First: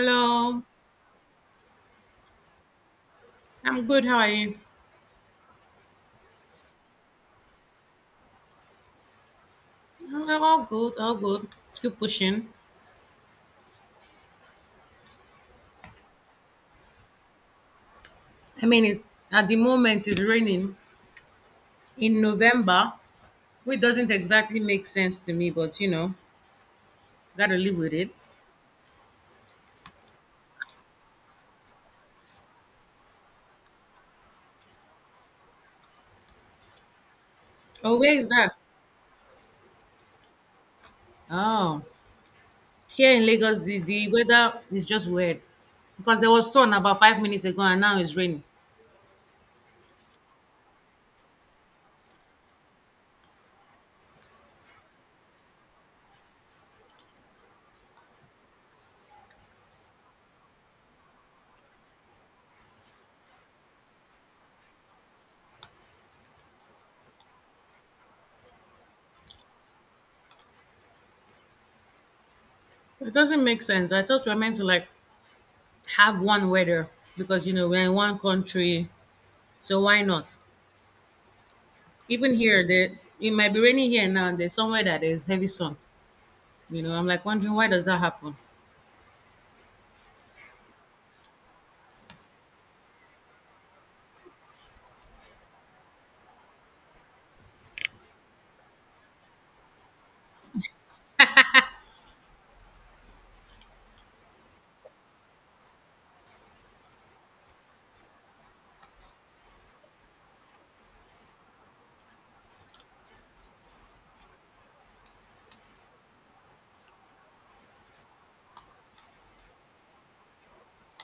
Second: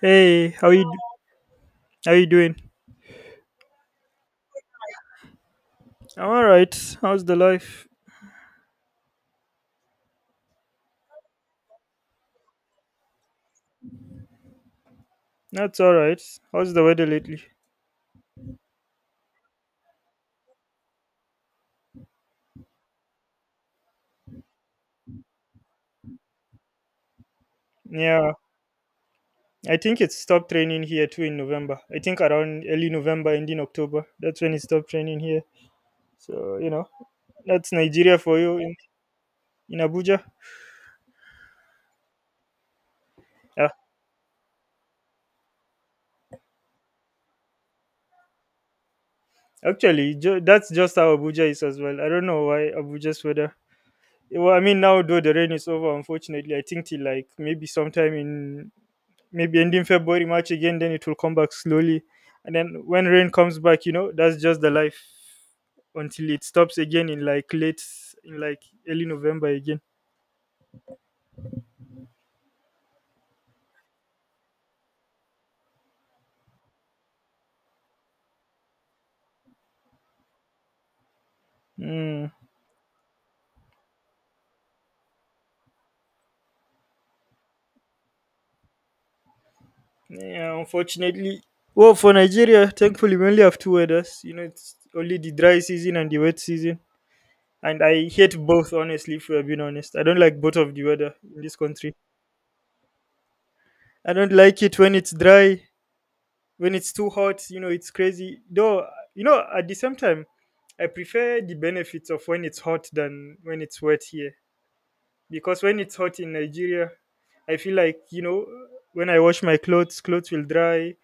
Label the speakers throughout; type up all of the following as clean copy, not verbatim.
Speaker 1: Hey, how you doing?
Speaker 2: I'm good. How are you?
Speaker 1: I'm alright. How's the life?
Speaker 2: Hello, all good, all good. Keep pushing.
Speaker 1: That's alright. How's the weather lately?
Speaker 2: I mean, at the moment it's raining in November, which doesn't exactly make sense to me, but gotta live with it.
Speaker 1: Yeah, I think it stopped raining here too in November. I think around early November, ending October. That's when it stopped raining here. So you know, that's
Speaker 2: Oh,
Speaker 1: Nigeria
Speaker 2: where is
Speaker 1: for
Speaker 2: that?
Speaker 1: you in Abuja.
Speaker 2: Oh, here in Lagos,
Speaker 1: Yeah,
Speaker 2: the weather is just weird because there was sun about 5 minutes ago and now it's raining.
Speaker 1: actually, that's just how Abuja is as well. I don't know why Abuja's weather. Well, I mean now though the rain is over, unfortunately, I think till like maybe sometime in maybe ending February, March again, then it will come back slowly. And then when rain comes back, you know, that's just the life until it stops again in like in like early November again.
Speaker 2: It doesn't make sense. I thought we were meant to like have one weather because you know we're in one country, so why not?
Speaker 1: Mm.
Speaker 2: Even here, there it might be raining here now and there's somewhere that there's heavy sun. You know, I'm like wondering why does that happen?
Speaker 1: Yeah, unfortunately. Well, for Nigeria, thankfully, we only have two weathers. You know, it's only the dry season and the wet season. And I hate both, honestly, if we are being honest. I don't like both of the weather in this country. I don't like it when it's dry, when it's too hot, you know, it's crazy though. You know, at the same time, I prefer the benefits of when it's hot than when it's wet here, because when it's hot in Nigeria, I feel like, you know, when I wash my clothes, will dry.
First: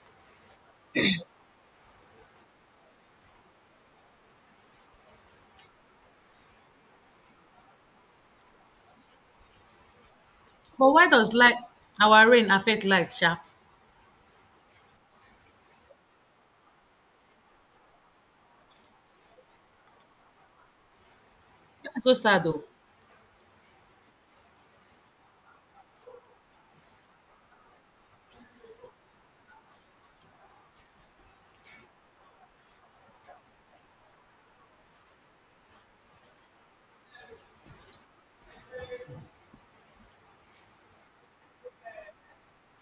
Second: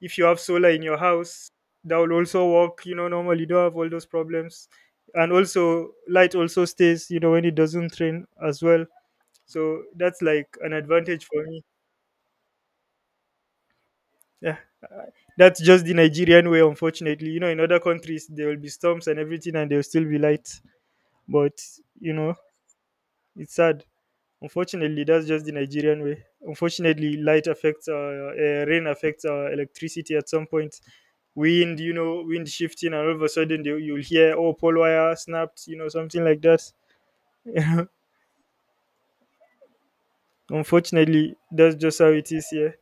Speaker 1: If you have solar in your house, that will also work. You know, normally you don't have all those problems, and also light also stays, you know, when it doesn't rain as well. So that's like an
Speaker 2: But why
Speaker 1: advantage
Speaker 2: does
Speaker 1: for
Speaker 2: light
Speaker 1: me.
Speaker 2: our rain affect light, sha?
Speaker 1: Yeah. That's just the Nigerian way, unfortunately. You know, in other countries, there will be storms and everything, and there will still be light. But,
Speaker 2: That's
Speaker 1: you
Speaker 2: so
Speaker 1: know,
Speaker 2: sad though.
Speaker 1: it's sad. Unfortunately, that's just the Nigerian way. Unfortunately, rain affects electricity at some point. Wind, you know, wind shifting, and all of a sudden, you'll hear, oh, pole wire snapped, you know, something like that. Unfortunately, that's just how it is here.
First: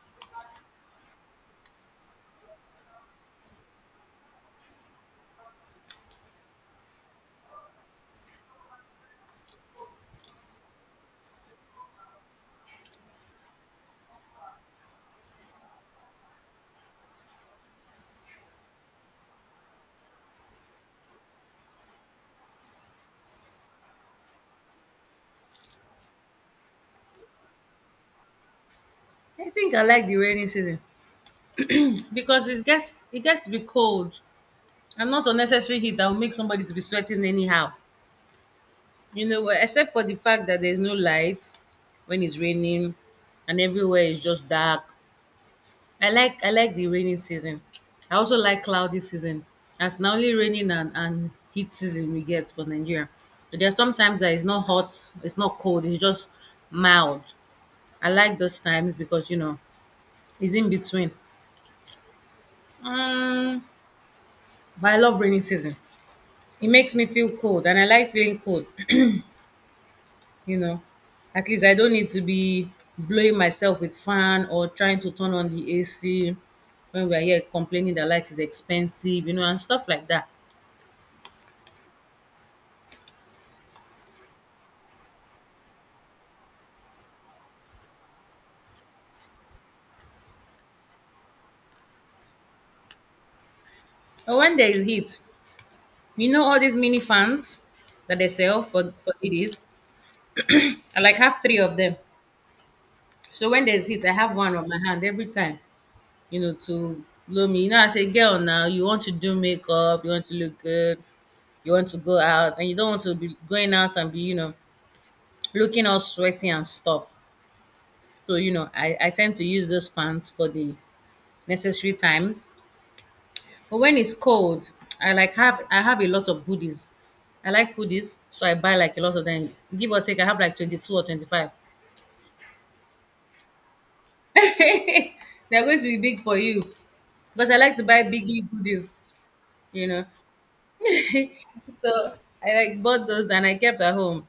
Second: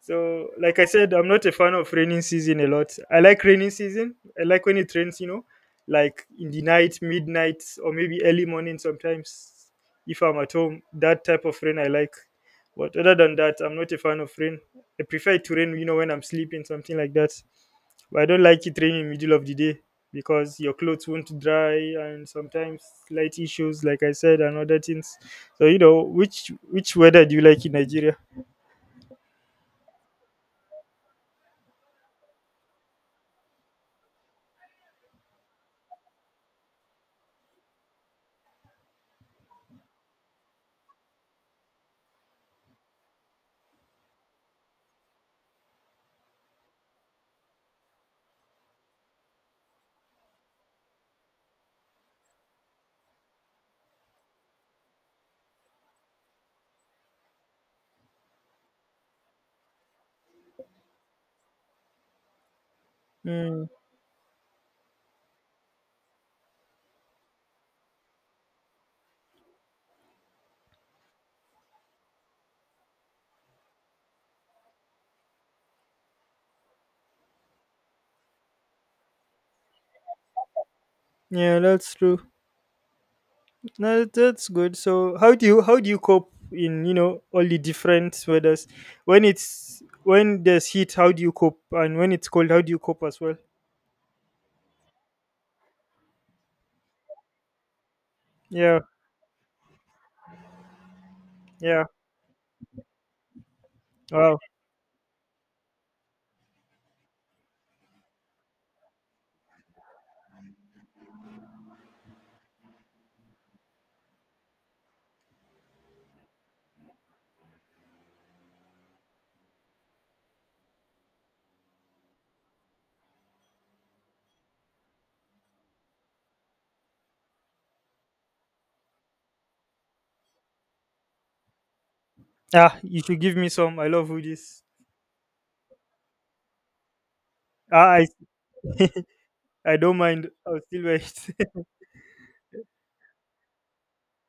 Speaker 1: So, like I said, I'm not a fan of raining season a lot. I like raining season. I like when it rains, you know, like in the night, midnight, or maybe early morning sometimes if I'm at home. That type of rain I like. But other than that, I'm not a fan of rain. I prefer it to rain, you know, when I'm sleeping, something like that. But I don't like it raining in the middle of the day because your clothes won't dry and sometimes light issues, like I said, and other things. So you know, which weather do you like in Nigeria?
Speaker 2: I think I like the rainy season because it gets to be cold and not unnecessary heat that will make somebody to be sweating anyhow. You know, well, except for the fact that there's no light when it's raining and everywhere is just dark. I like the rainy season. I also like cloudy season. As now only raining and heat season we get for Nigeria. So there's sometimes that it's not hot, it's not cold, it's just mild. I like those times because you know it's in between. Um,
Speaker 1: Mm,
Speaker 2: but I love rainy season. It makes me feel cold, and I like feeling cold. you know, at least I don't need to be blowing myself with fan or trying to turn on the AC when we are here complaining that light is expensive, and stuff like that.
Speaker 1: yeah, that's true. No, that's good. So how do you cope in, you know, all the different weathers? When there's heat, how do you cope? And when it's cold, how do you cope as well?
Speaker 2: But when there is heat, you know all these mini fans that they sell
Speaker 1: Yeah,
Speaker 2: for ladies. I like have three of
Speaker 1: yeah.
Speaker 2: them. So when there's heat, I have
Speaker 1: Wow.
Speaker 2: one on my hand every time, to blow me. You know, I say, girl, now you want to do makeup, you want to look good, you want to go out, and you don't want to be going out and be looking all sweaty and stuff. So I tend to use those fans for the necessary times. But when it's cold, I have a lot of hoodies. I like hoodies, so I buy like a lot of them. Give or take, I have like 22 or 25.
Speaker 1: Ah, you should give me some. I love hoodies.
Speaker 2: They're going to be big for you because I like to
Speaker 1: Ah,
Speaker 2: buy biggie hoodies,
Speaker 1: I
Speaker 2: you
Speaker 1: don't
Speaker 2: know.
Speaker 1: mind. I'll still wear it.
Speaker 2: So I like bought those and I kept at home.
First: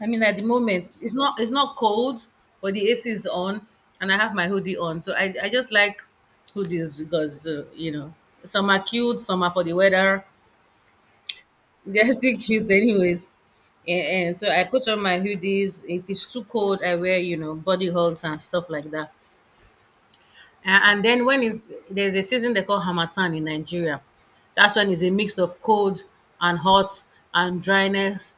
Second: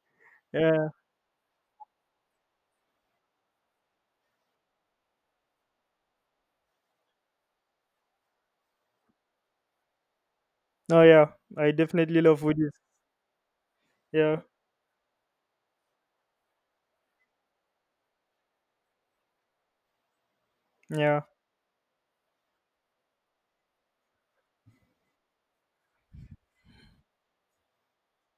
Speaker 2: I mean, at the
Speaker 1: Yeah.
Speaker 2: moment, it's not cold, but the AC is on, and I have my hoodie on. So I just like hoodies because some are cute, some are for the weather.
Speaker 1: No, yeah. I
Speaker 2: They're
Speaker 1: definitely
Speaker 2: still
Speaker 1: love
Speaker 2: cute
Speaker 1: hoodies.
Speaker 2: anyways. And
Speaker 1: Yeah.
Speaker 2: so I put on my hoodies. If it's too cold, I wear body hugs and stuff like that. And
Speaker 1: Yeah.
Speaker 2: then when it's there's a season they call Hamatan in Nigeria. That's when it's a mix of cold and hot and dryness.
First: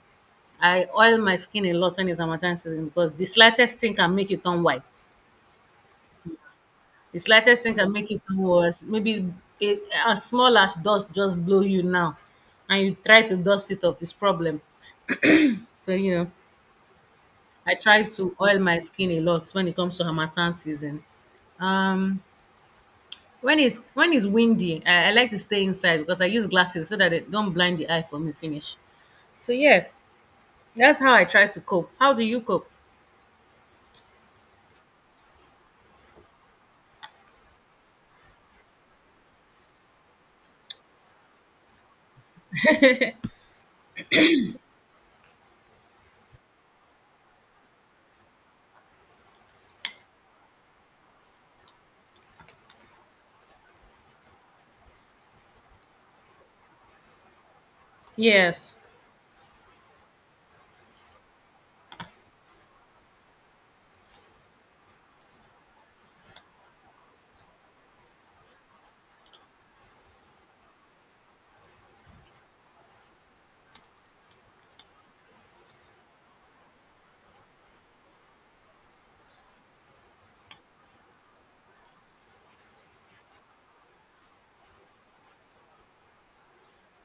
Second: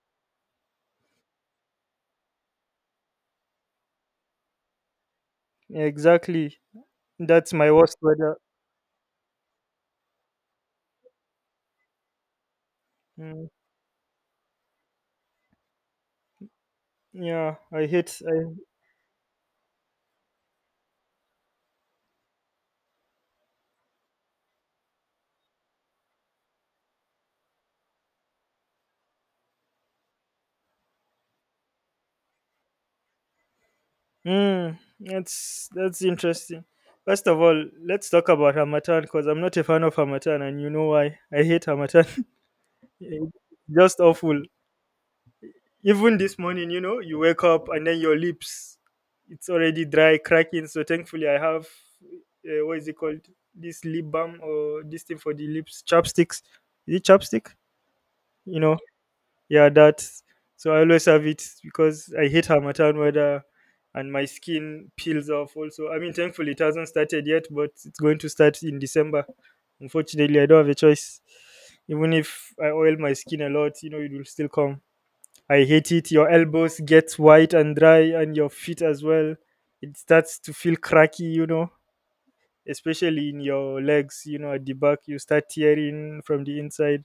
Speaker 2: I oil my skin a lot when it's Hamatan season because the slightest thing can make it turn white.
Speaker 1: Exactly.
Speaker 2: The
Speaker 1: That's
Speaker 2: slightest
Speaker 1: my
Speaker 2: thing can
Speaker 1: worst
Speaker 2: make it
Speaker 1: weather.
Speaker 2: turn worse. Maybe a, as small as dust just blow you now, and you try to
Speaker 1: Mm.
Speaker 2: dust it off. It's problem. So
Speaker 1: Yeah,
Speaker 2: I
Speaker 1: I
Speaker 2: try
Speaker 1: hate
Speaker 2: to
Speaker 1: I
Speaker 2: oil my skin a lot when it comes to harmattan season. Um, when it's windy, I like to stay inside because I use glasses so that it don't blind the eye for me finish. So yeah, that's how I try to cope. How do you cope?
Speaker 1: Hmm, that's interesting. First of all, let's talk about Hamatan because I'm not a fan of Hamatan, and you know why. I hate Hamatan. It's Just awful. Even this morning, you know, you wake up and then your lips, it's already dry, cracking. So thankfully, I have what is it called? This lip balm or this thing for the lips, chapsticks. Is it chapstick? You
Speaker 2: Yes.
Speaker 1: know, yeah, that. So I always have it because I hate Hamatan weather, and my skin peels off also. I mean, thankfully, it hasn't started yet, but it's going to start in December. Unfortunately, I don't have a choice. Even if I oil my skin a lot, you know, it will still come. I hate it. Your elbows get white and dry, and your feet as well. It starts to feel cracky, you know, especially in your legs, you know, at the back. You start tearing from the inside.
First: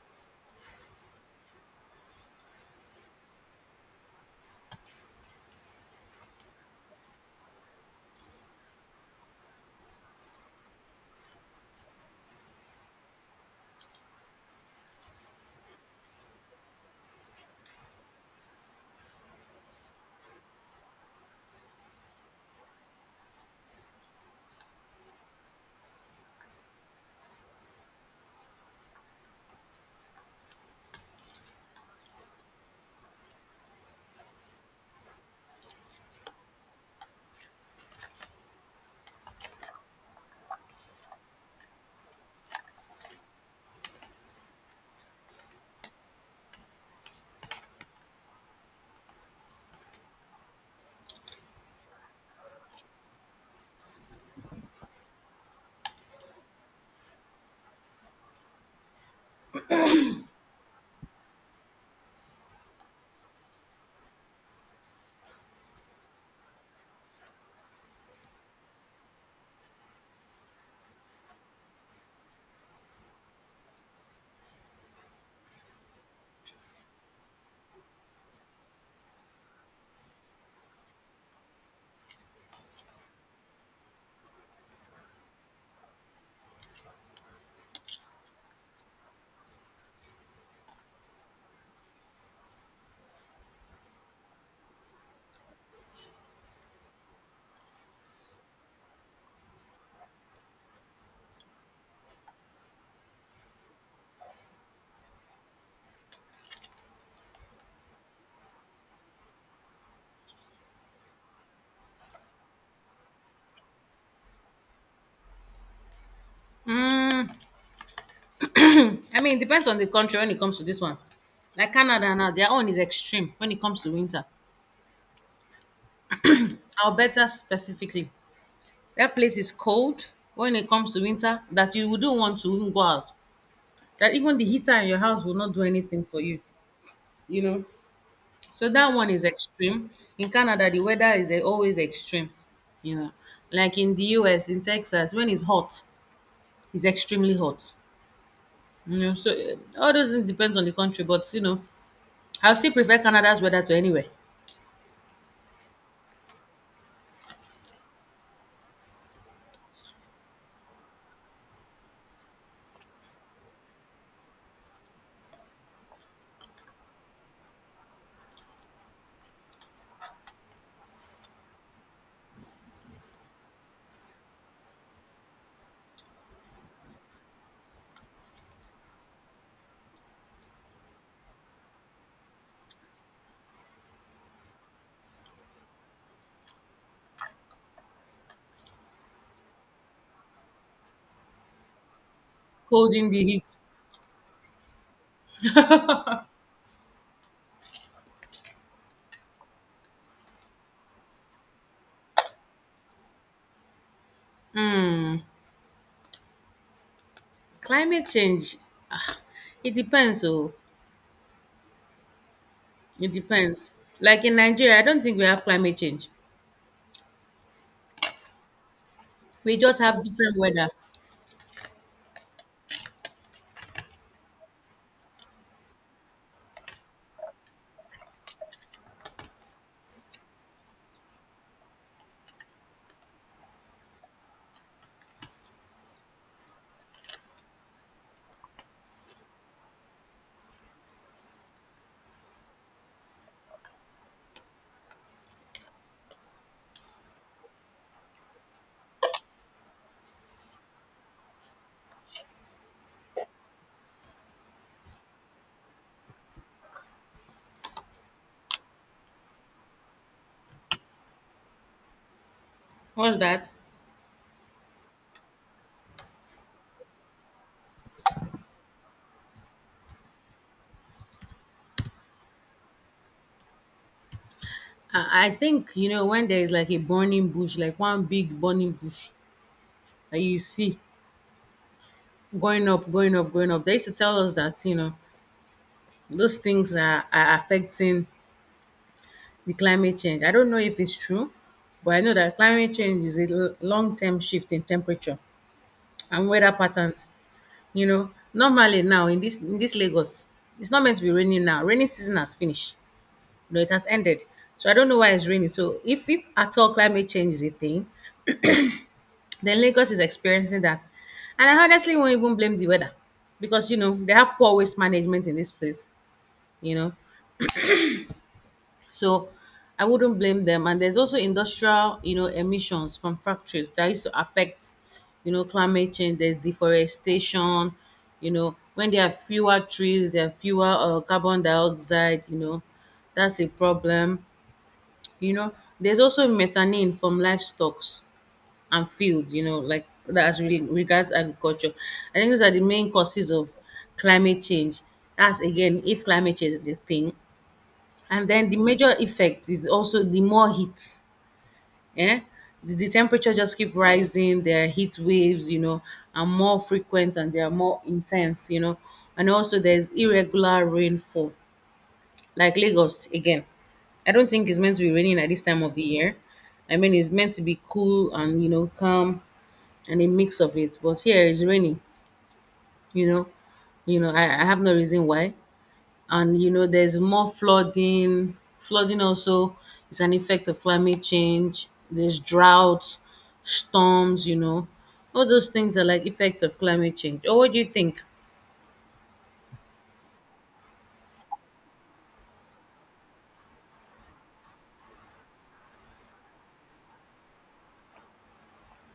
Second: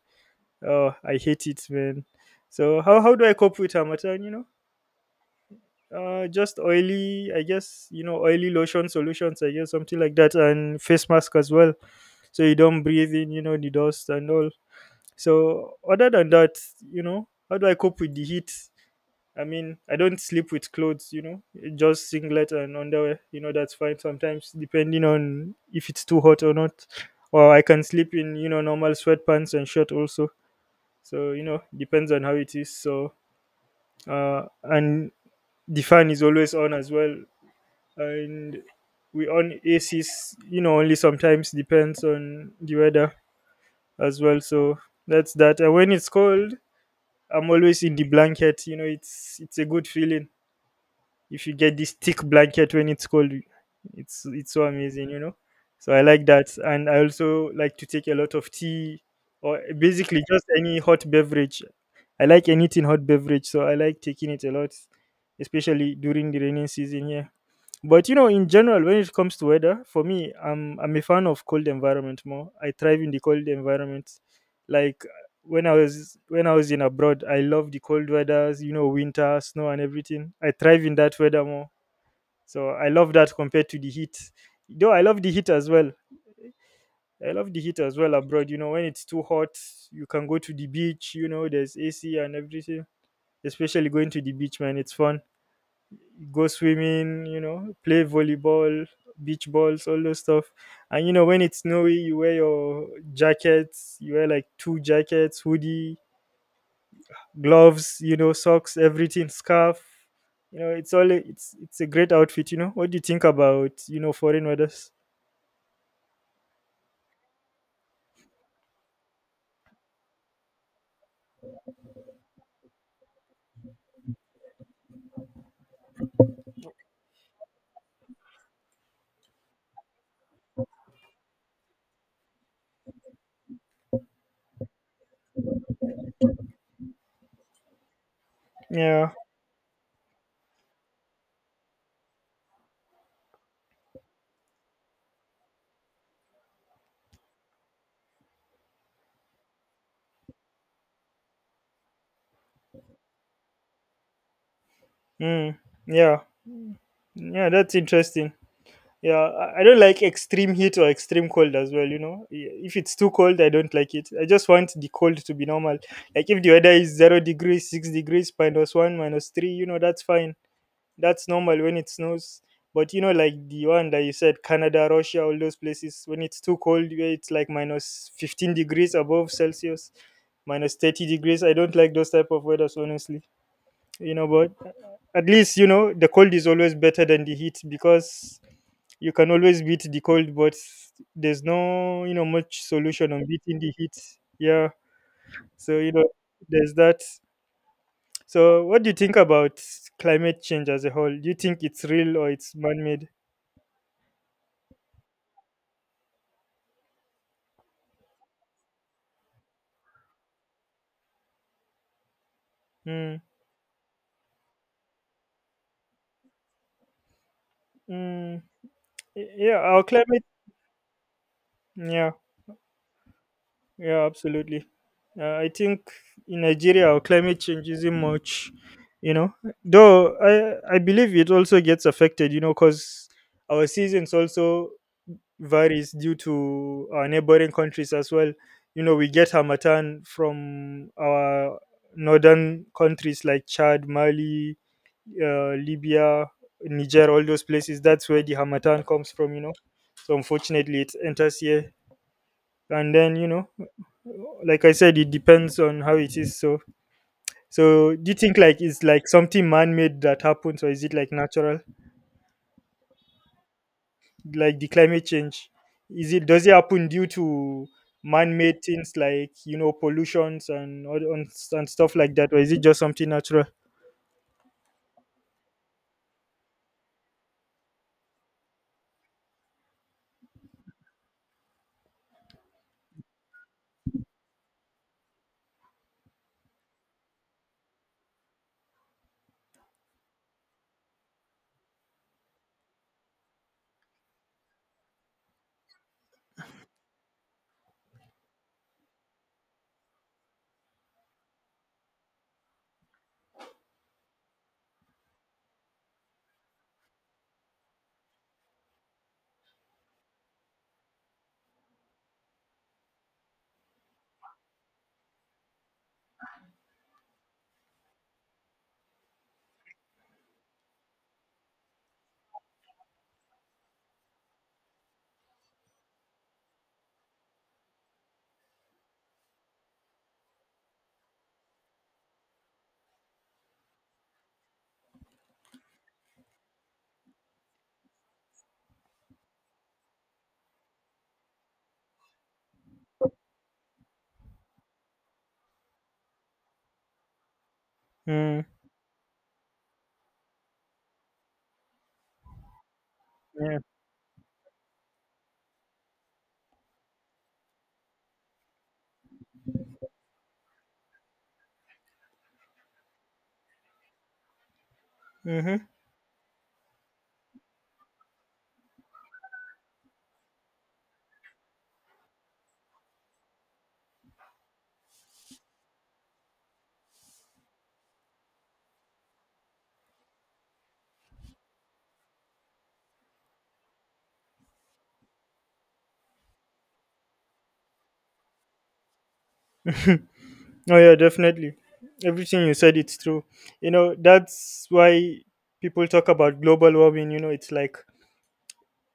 Speaker 1: Oh, I hate it, man. So how do I cope with Harmattan? You know, just oily. I guess, you know, oily lotion solutions. I guess something like that, and face mask as well, so you don't breathe in. You know, the dust and all. So other than that, you know, how do I cope with the heat? I mean, I don't sleep with clothes. You know, just singlet and underwear. You know, that's fine sometimes, depending on if it's too hot or not. Or I can sleep in, you know, normal sweatpants and shirt also. So you know, depends on how it is. So and the fan is always on as well, and we on ACs. You know, only sometimes depends on the weather as well. So that's that. And when it's cold, I'm always in the blanket. You know, it's a good feeling. If you get this thick blanket when it's cold, it's so amazing, you know. So I like that, and I also like to take a lot of tea or basically just any hot beverage. I like anything hot beverage, so I like taking it a lot, especially during the raining season here. But you know, in general, when it comes to weather, for me, I'm a fan of cold environment more. I thrive in the cold environment. Like when I was in abroad, I love the cold weathers. You know, winter, snow, and everything. I thrive in that weather more. So I love that compared to the heat. Though I love the heat as well. I love the heat as well abroad. You know, when it's too hot, you can go to the beach. You know, there's AC and everything. Especially going to the beach, man, it's fun, go swimming, you know, play volleyball, beach balls, all those stuff. And you know, when it's snowy, you wear your jackets, you wear like two jackets, hoodie, gloves, you know, socks, everything, scarf. You know, it's all it's a great outfit, you know. What do you think about, you know, foreign weathers?
Speaker 2: Mm, I mean, it depends on the country when it comes to this one. Like Canada now, their own is extreme when it comes to winter. Alberta specifically, that place is cold when it comes to winter that you wouldn't want to even go out. That even the heater in your house will not do anything for you. You know. So that one
Speaker 1: Yeah.
Speaker 2: is extreme. In Canada, the weather is always extreme. You know, like in the US, in Texas, when it's hot, it's extremely hot. You know, so all those things depends on the country, but I would still prefer Canada's weather to anywhere.
Speaker 1: Mm, yeah. Yeah, that's interesting. Yeah, I don't like extreme heat or extreme cold as well. You know, if it's too cold, I don't like it. I just want the cold to be normal. Like if the weather is 0 degrees, 6 degrees, minus one, minus three, you know, that's fine. That's normal when it snows. But you know, like the one that you said, Canada, Russia, all those places, when it's too cold, where it's like minus 15 degrees above Celsius, minus 30 degrees. I don't like those type of weathers, honestly. You know, but at least you know the cold is always better than the heat, because you can always beat the cold, but there's no, you know, much
Speaker 2: Cold in
Speaker 1: solution
Speaker 2: the
Speaker 1: on
Speaker 2: heat.
Speaker 1: beating the heat. Yeah. So you know, there's that. So what do you think about climate change as a whole? Do you think it's real or it's man-made?
Speaker 2: Climate change, ah, it depends. Oh, it
Speaker 1: Mm,
Speaker 2: depends. Like in Nigeria, I don't think we have climate change.
Speaker 1: mm, yeah,
Speaker 2: We just
Speaker 1: our
Speaker 2: have
Speaker 1: climate.
Speaker 2: different weather.
Speaker 1: Yeah. Yeah, absolutely. I think in Nigeria, our climate change isn't much, you know. Though I believe it also gets affected, you know, because our seasons also varies due to our neighboring countries as well. You know, we get Hamatan from our northern countries like Chad, Mali, Libya, Niger, all those places. That's where the Hamatan comes from, you know. So unfortunately, it enters here. And then, you know, like I said, it depends on how it is. So, so do you think like it's like something man-made that happens, or is it like natural,
Speaker 2: What's that?
Speaker 1: like the climate change? Is it, does it happen due to man-made things like, you know, pollutions and stuff like that, or is it just something natural?
Speaker 2: I think you know when there is like a burning bush, like one big burning bush, that you see going up, going up, going up. They used to tell us that, those things are affecting the climate change. I don't know if it's true, but I know that climate change is a long term shift in temperature and weather patterns. You know, normally now in this Lagos, it's not meant to be raining now. Rainy season has finished. You know, it has ended. So I don't know why it's raining. So if at all climate change is a thing, then Lagos is experiencing that. And I honestly won't even blame the weather because, they have poor waste management in this place, you know. So I wouldn't blame them. And there's also industrial, emissions from factories that used to affect, climate change. There's deforestation, when there are fewer trees, there are fewer carbon dioxide, that's a problem, you know. There's also methane from livestock and fields, like that's really regards agriculture. I think these are the main causes of climate change. That's again if climate change is the thing. And
Speaker 1: Mm,
Speaker 2: then the major effect is also the more heat. Yeah? The temperature just
Speaker 1: yeah.
Speaker 2: keep rising, there are heat waves, are more frequent and they are more intense. And also there's irregular rainfall. Like Lagos again. I don't think it's meant to be raining at this time
Speaker 1: Mm-hmm.
Speaker 2: of the year. I mean, it's meant to be cool and calm, and a mix of it. But here it's raining, you know. You know, I have no reason why. And you know, there's more flooding. Flooding also is an effect of climate change. There's droughts, storms. All those things are like effects of climate change. Or what do you think?
Speaker 1: Oh yeah, definitely. Everything you said, it's true. You know, that's why people talk about global warming. You know, it's like,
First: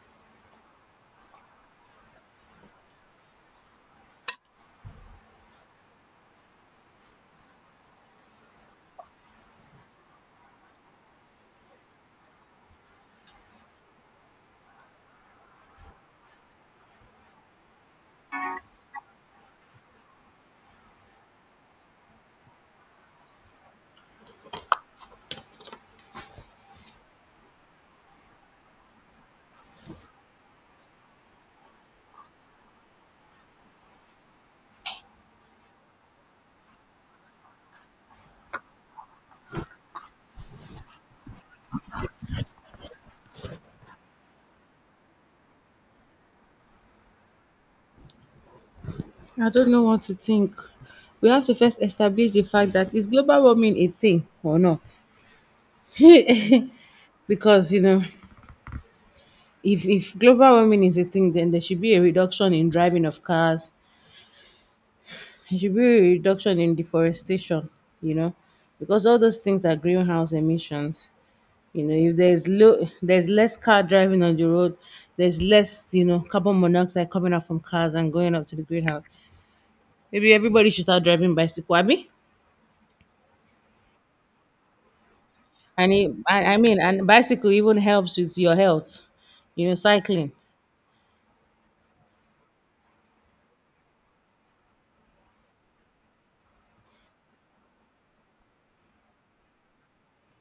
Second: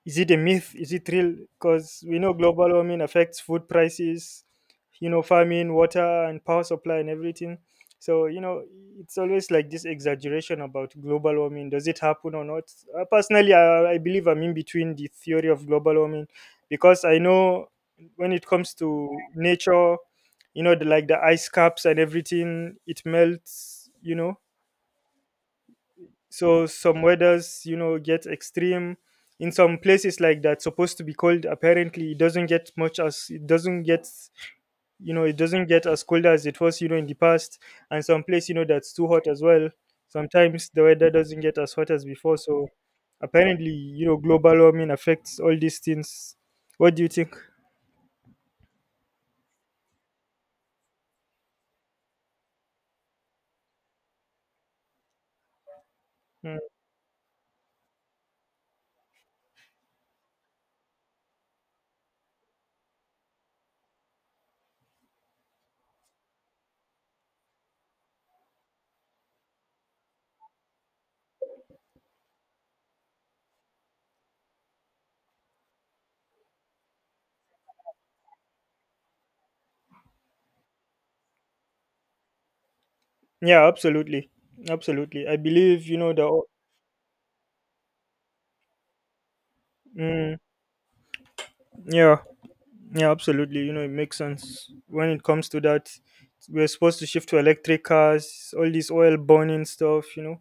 Speaker 1: is it a myth? Is it real? Because we know global warming affects food prices, you know, farming, water, and power supply, and everything. So, you know, it's always like this exaggeration about global warming. Does it happen or not? Personally, I believe I'm in between the theory of global warming because I know when it comes to nature, you know, like the ice caps and everything, it melts, you know. So some weathers, you know, get extreme in some places like that supposed to be cold. Apparently, it doesn't get much as it doesn't get, as cold as it was, you know, in the past. And some place, you know, that's too hot as well, sometimes the weather doesn't get as hot as before. So apparently, you know, global warming affects all these things. What do you think?
Speaker 2: I don't know what to think. We have to first establish the fact that is global warming a thing or not?
Speaker 1: Mm.
Speaker 2: Because if global warming is a thing, then there should be a reduction in driving of cars. It should be a reduction in deforestation, you know, because all those things are greenhouse emissions. You know, if there's less car driving on the road, there's less, carbon monoxide coming out from cars and going up to the greenhouse. Maybe everybody should start driving bicycle, abi?
Speaker 1: Yeah, absolutely. Absolutely, I believe,
Speaker 2: And
Speaker 1: you
Speaker 2: it,
Speaker 1: know, the...
Speaker 2: I, I mean, and bicycle even helps with your health. You know, cycling.
Speaker 1: Mm. Yeah. Yeah, absolutely. You know, it makes sense when it comes to that. We're supposed to shift to electric cars, all this oil burning stuff. You know,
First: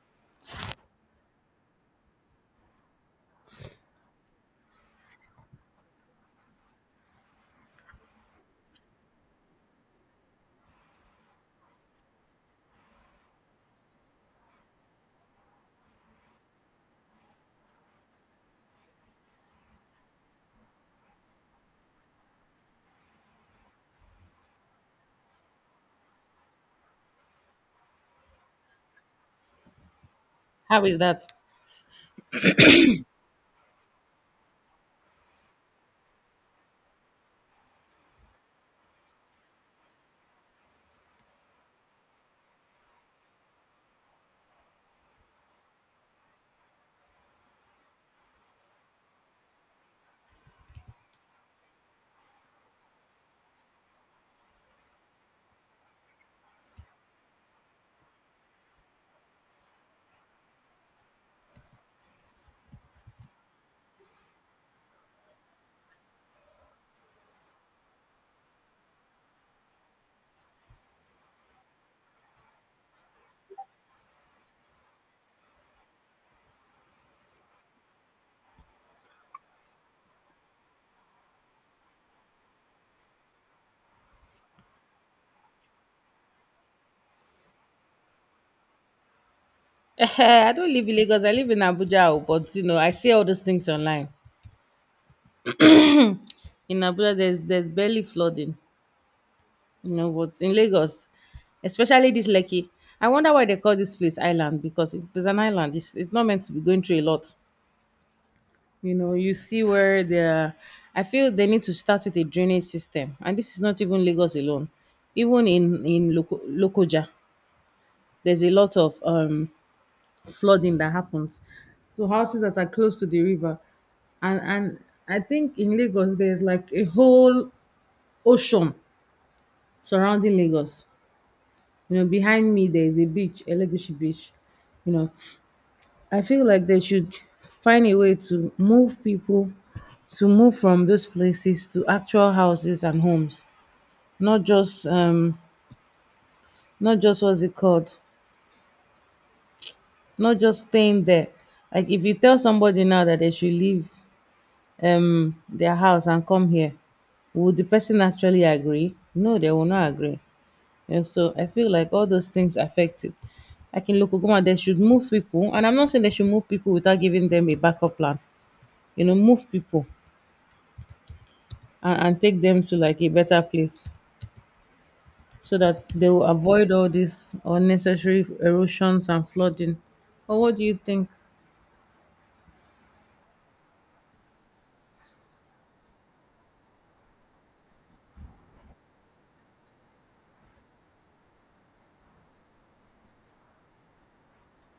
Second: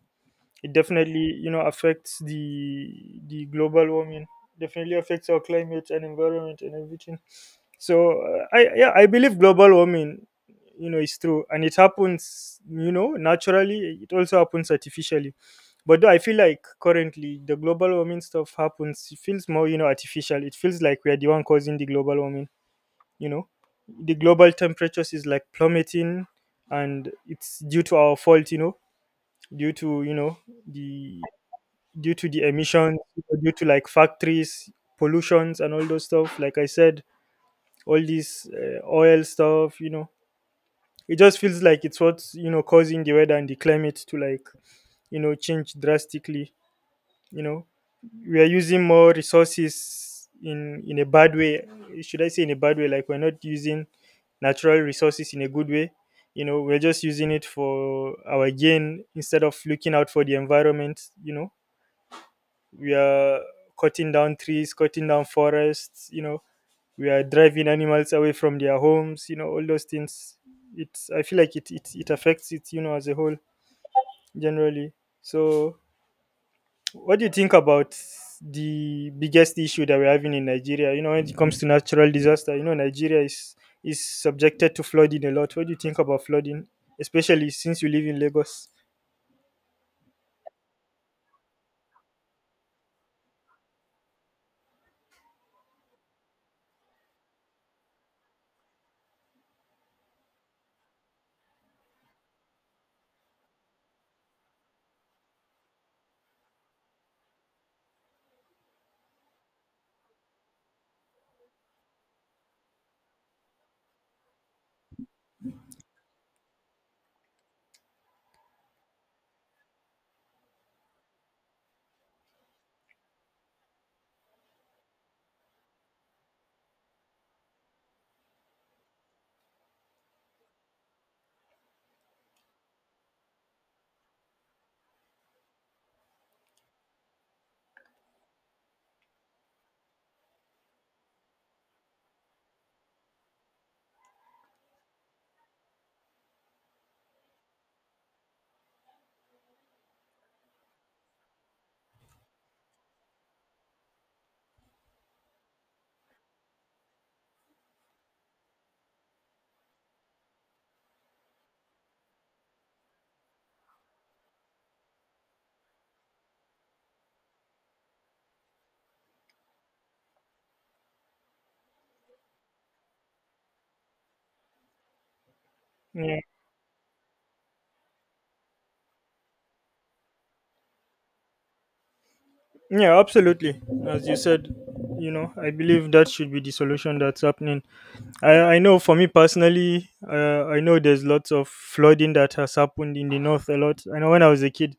Speaker 1: it definitely affects the global warming. Definitely affects our climate and environment and everything. So I believe global warming, you know, is true and it happens. You know, naturally. It also happens artificially. But though I feel like currently the global warming stuff happens. It feels more artificial. It feels like we are the one causing the global warming. you know the global temperatures is like plummeting, and it's due to our fault, due to, you know
Speaker 2: How is
Speaker 1: the
Speaker 2: that?
Speaker 1: due to the emissions, due to like factories, pollutions, and all those stuff like I said, all this oil stuff. You know, it just feels like it's what's causing the weather and the climate to, like, change drastically. You know, we are using more resources in a bad way. Should I say in a bad way, like we're not using natural resources in a good way. You know, we're just using it for our gain instead of looking out for the environment. You know, we are cutting down trees, cutting down forests. You know, we are driving animals away from their homes, you know, all those things. It's, I feel like it affects it, you know, as a whole, generally. So what do you think about the biggest issue that we're having in Nigeria? You know, when it comes to natural disaster, you know, Nigeria is subjected to flooding a lot. What do you think about flooding, especially since you live in Lagos?
Speaker 2: I don't live in Lagos. I live in Abuja, oh, but I see all those things online. In Abuja, there's barely flooding. You know, but in Lagos, especially this Lekki, I wonder why they call this place island because if it's an island, it's not meant to be going through a lot. You know, you see where the I feel they need to start with a drainage system, and this is not even Lagos alone. Even in Lokoja, there's a lot of flooding that happens. So houses that are close to the river, and I think in Lagos there's like a whole ocean surrounding Lagos. You know, behind me there is a beach, Elegushi Beach. You know, I feel like they should find a way to move people to move from those places to actual houses and homes, not just not just what's it called, not just staying there. Like if you tell somebody now that they should leave their house and come here, would the person actually agree? No, they will not agree. And so I feel like all those things affect it. Like in Lokogoma, they should move people. And I'm not saying they should move people without giving them a backup plan. You know, move people and take them to like a better place so that they
Speaker 1: Yeah,
Speaker 2: will avoid all these unnecessary erosions and flooding. Or what do you think?
Speaker 1: yeah, absolutely. As you said, you know, I believe that should be the solution that's happening. I know for me personally, I know there's lots of flooding that has happened in the north a lot. I know when I was a kid,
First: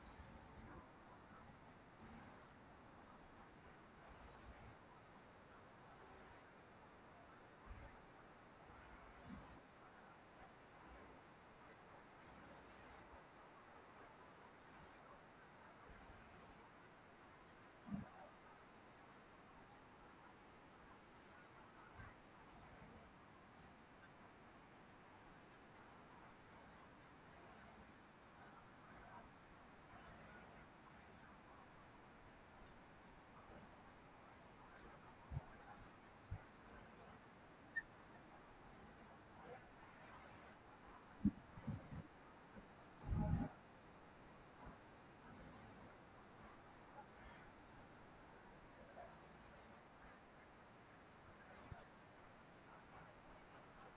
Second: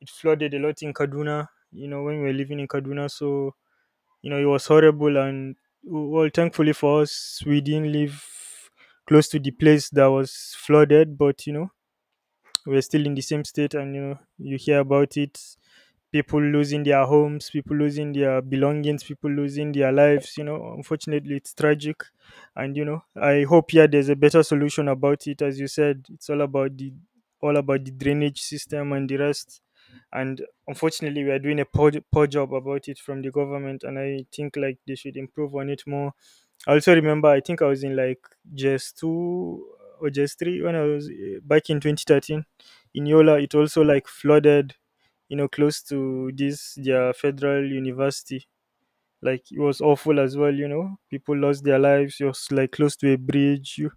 Speaker 1: it flooded a lot in Kaduna. You know, when we were living in Kaduna, so. You know, it was horrible, and well, thankfully for us, we didn't live close to the place that was flooded. But you know, we're still in the same state, and you know, you hear about it, people losing their homes, people losing their belongings, people losing their lives. You know, unfortunately, it's tragic. And you know, I hope, yeah, there's a better solution about it. As you said, it's all about the drainage system and the rest. And unfortunately, we are doing a poor, poor job about it from the government. And I think like they should improve on it more. I also remember, I think I was in like just 2 or just 3 when I was back in 2013 in Yola. It also like flooded, you know, close to this, their federal university. Like it was awful as well, you know. People lost their lives. It was like close to a bridge. You,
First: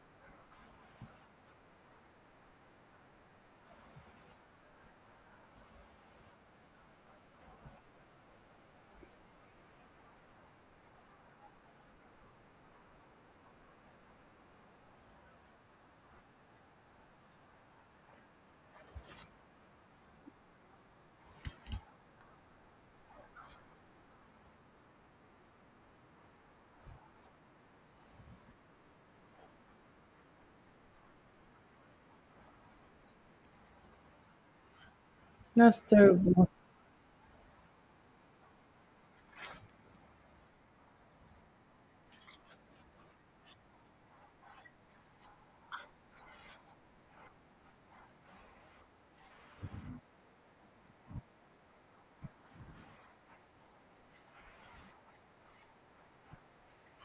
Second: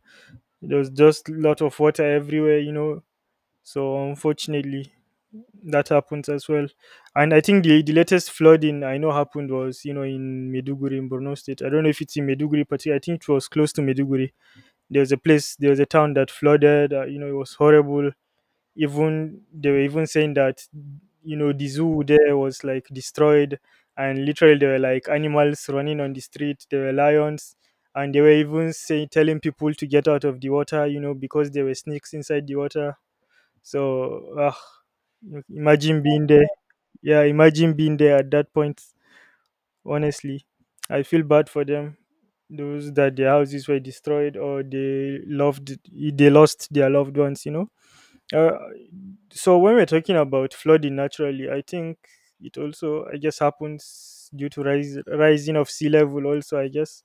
Speaker 1: there was just lot of water everywhere, you know. So unfortunately, that happens as well. And I think the latest flooding I know happened was, you know, in Meduguri in Borno State. I don't know if it's in Meduguri, but yeah, I think it was close to Meduguri. There was a place, there was a town that flooded. You know, it was horrible. Even they were even saying that, you know, the zoo there was like destroyed, and literally there were like animals running on the street. There were lions, and they were even saying telling people to get out of the water, you know, because there were snakes inside the water. So,
Speaker 2: That's
Speaker 1: imagine being there.
Speaker 2: terrible.
Speaker 1: Yeah, imagine being there at that point. Honestly, I feel bad for them. Those that their houses were destroyed, or they loved, they lost their loved ones. You know. Uh, so when we're talking about flooding naturally, I think it also, I guess, happens due to rising of sea level. Also, I guess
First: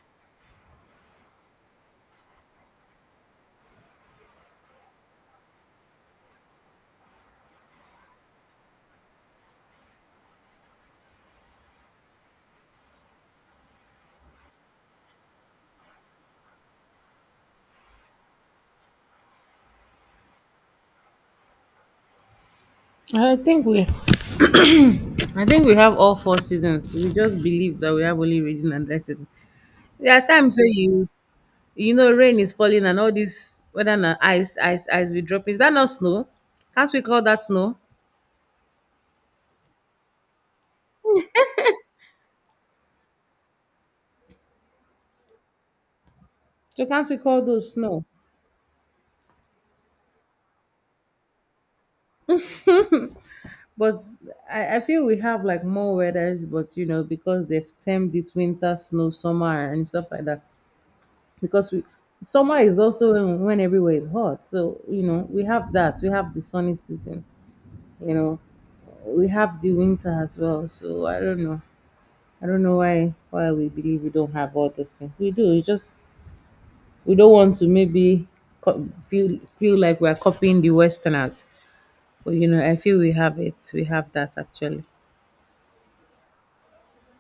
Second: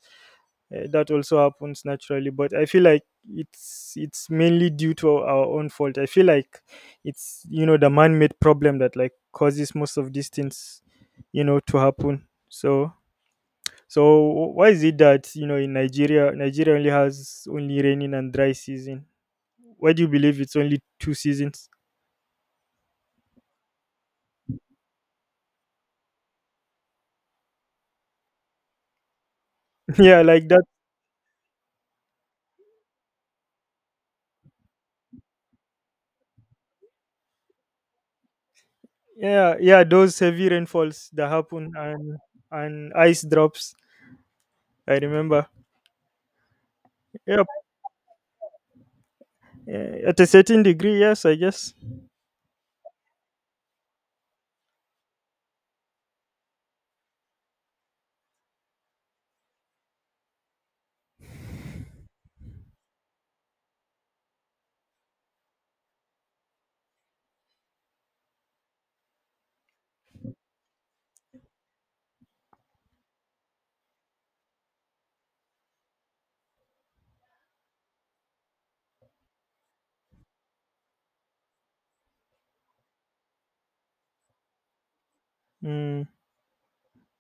Speaker 1: that also happens naturally. But I feel like it's mainly due to our own fault. I feel like it's, you know, the man-made problem that like causes most of these things, you know, to happen. So why is it that you know in Nigeria only has only raining and dry season? Why do you believe it's only two seasons?
Speaker 2: I think we I think we have all four seasons. We just believe that we have only reading and writing. There
Speaker 1: Yeah,
Speaker 2: are
Speaker 1: like
Speaker 2: times
Speaker 1: that.
Speaker 2: where you know, rain is falling and all this whether na ice, ice, ice be dropping. Is that not snow? Can't we call that snow?
Speaker 1: Yeah, yeah, those heavy rainfalls that happen and ice drops. I remember.
Speaker 2: So can't we call
Speaker 1: Yep.
Speaker 2: those snow?
Speaker 1: At a certain degree, yes, I guess.
Speaker 2: But I feel we have like more weathers, but you know, because they've termed it winter, snow, summer, and stuff like that. Because we Summer is also when, everywhere is hot. So, you know, we have that. We have the sunny season, you know. We have the winter as well. So I don't know. I don't know why we believe we don't have all those things. We do. It's just we don't want to maybe feel like we're copying the westerners, but you know, I feel we have it. We have that actually.
Speaker 1: Mm.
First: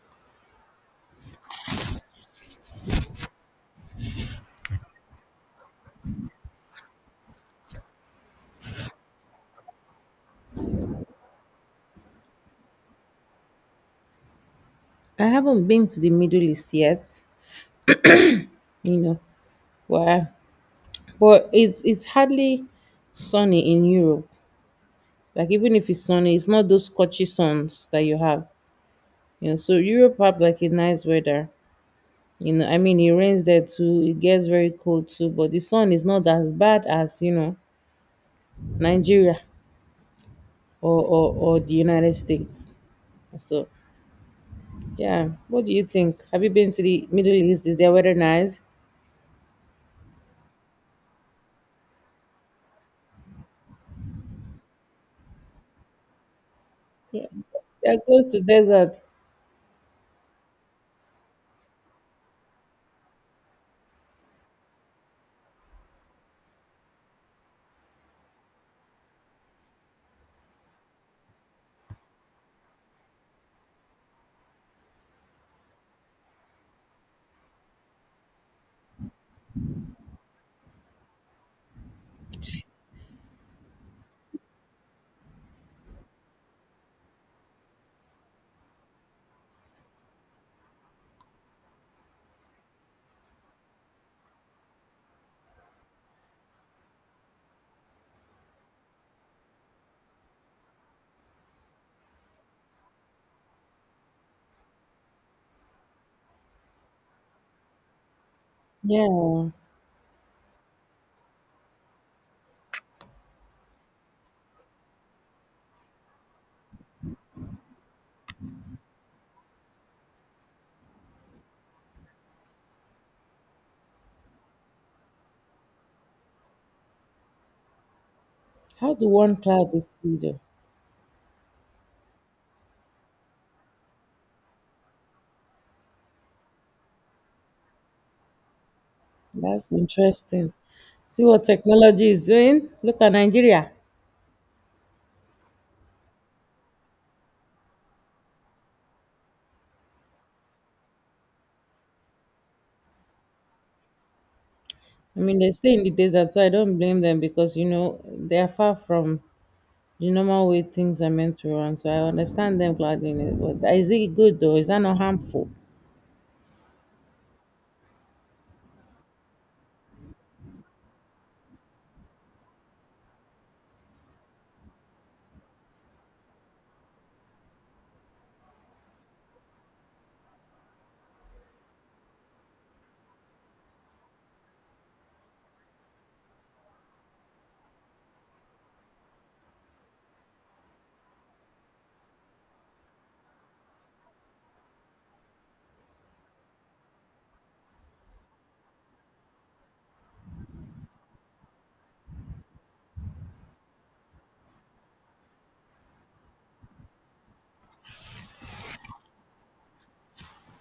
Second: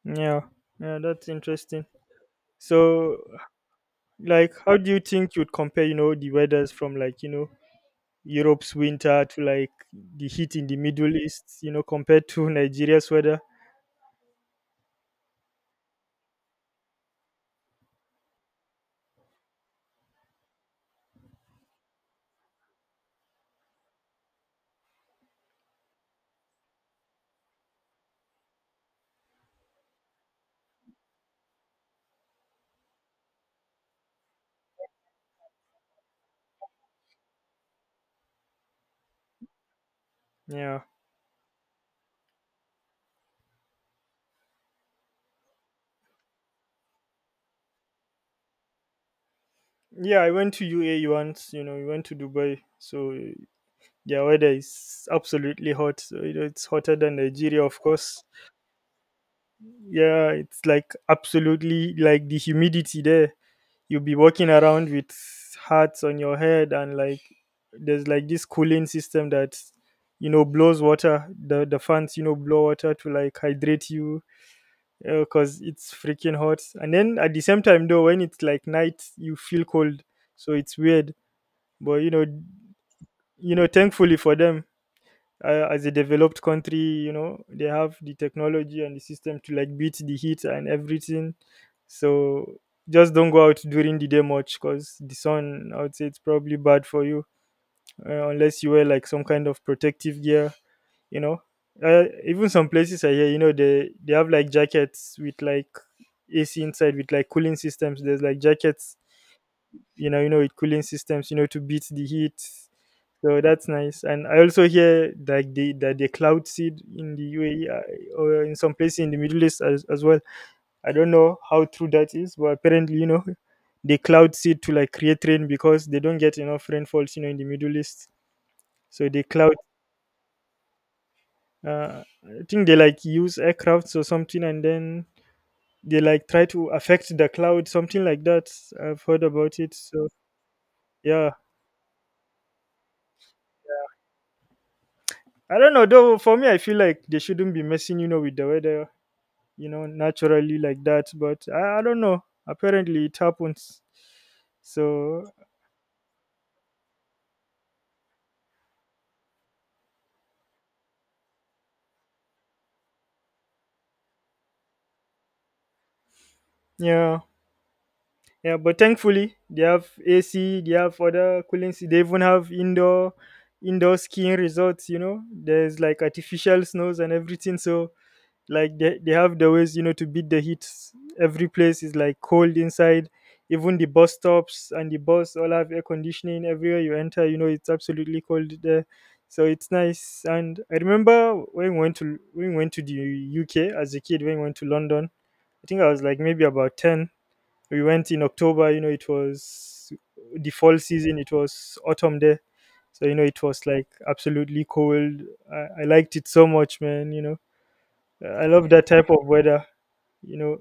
Speaker 1: Yeah. Yeah, that's interesting. So, like, how do you think you'd compare, you know, the weathers from, like, you know, Europe's winter to like the heat in the Middle East, you know, compared to Nigeria's weather?
Speaker 2: I haven't been to the Middle East yet, you know, where. But it's hardly sunny in Europe. Like even if it's sunny, it's not those scorchy suns that you have, you know. So Europe have like a nice weather, you know. I mean, it rains there too, it gets very cold too, but the sun is not as bad as, you know, Nigeria,
Speaker 1: Yeah.
Speaker 2: or or the United States. So yeah. What do you think? Have you been to the Middle East? Is their weather nice?
Speaker 1: Yeah, I went to UAE once. You know, we went to Dubai. So, yeah, weather is absolutely hot. So, you know, it's hotter than Nigeria, of
Speaker 2: They're
Speaker 1: course.
Speaker 2: close to desert.
Speaker 1: Yeah, it's like absolutely like the humidity there. You'll be walking around with hats on your head, and like there's like this cooling system that, you know, blows water. The fans, you know, blow water to like hydrate you because it's freaking hot. And then at the same time though, when it's like night, you feel cold, so it's weird. But you know, thankfully for them, as a developed country, you know, they have the technology and the system to like beat the heat and everything. So just don't go out during the day much because the sun, I would say, it's probably bad for you, unless you wear like some kind of protective gear, you know. Even some places, I hear, you know, they have like jackets with like AC inside with like cooling systems. There's like jackets,
Speaker 2: Yeah.
Speaker 1: you know, you know, with cooling systems, you know, to beat the heat. So that's nice. And I also hear like the that the cloud seed in the UAE are- or in some places in the Middle East as well. I don't know how true that is, but apparently, you know, they cloud seed to like create rain because they don't get enough rainfalls, you know, in the Middle East.
Speaker 2: How do
Speaker 1: So they
Speaker 2: one
Speaker 1: cloud,
Speaker 2: cloud exceed, though?
Speaker 1: I think they like use aircrafts or something and then they like try to affect the cloud, something like that. I've heard about
Speaker 2: That's
Speaker 1: it. So
Speaker 2: interesting. See
Speaker 1: yeah,
Speaker 2: what technology is doing? Look at Nigeria.
Speaker 1: I don't know though. For me, I feel like they shouldn't be messing, you know, with the weather, you know, naturally like that. But I don't know. Apparently, it happens.
Speaker 2: I
Speaker 1: So
Speaker 2: mean, they stay in the desert, so I don't blame them because, you know, they are far from the normal way things are meant to run. So I understand them clouding it. But is it good though? Is that not harmful?
Speaker 1: yeah, yeah. But thankfully, they have AC. They have other cooling. They even have indoor skiing resorts. You know, there's like artificial snows and everything. So like they have the ways, you know, to beat the heat. Every place is like cold inside. Even the bus stops and the bus all have air conditioning, everywhere you enter, you know, it's absolutely cold there. So it's nice. And I remember when we went to the UK as a kid, when we went to London, I think I was like maybe about 10. We went in October, you know. It was the fall season. It was autumn there. So you know, it was like absolutely cold. I liked it so much, man. You know, I love that type of weather. You know,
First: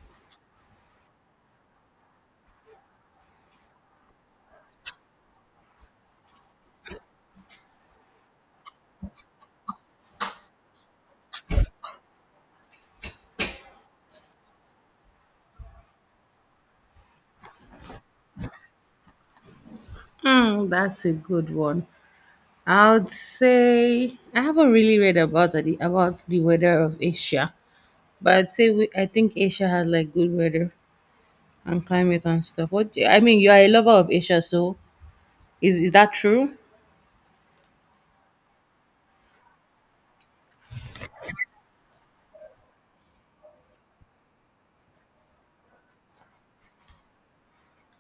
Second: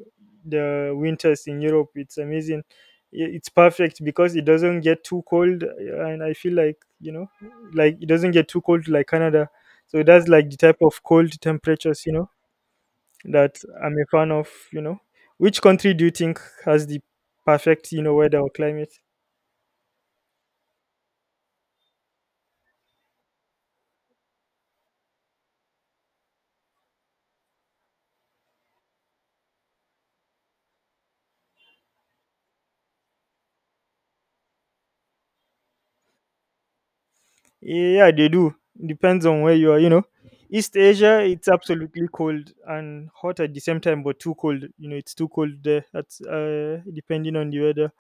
Speaker 1: the winters in Europe, it's amazing. It's perfect because it doesn't get too cold, and I feel like, you know, like it doesn't get too cold like Canada. So that's like the type of cold temperatures, you know, that I'm a fan of. You know, which country do you think has the perfect, you know, weather or climate?
Speaker 2: Hmm, that's a good one. I would say I haven't really read about the weather of Asia, but I'd say I think Asia has like good weather and climate and stuff. What do- I mean, you are a lover of Asia, so is that true?
Speaker 1: Yeah, they do. Depends on where you are, you know. East Asia, it's absolutely cold and hot at the same time, but too cold. You know, it's too cold there. That's depending on the weather.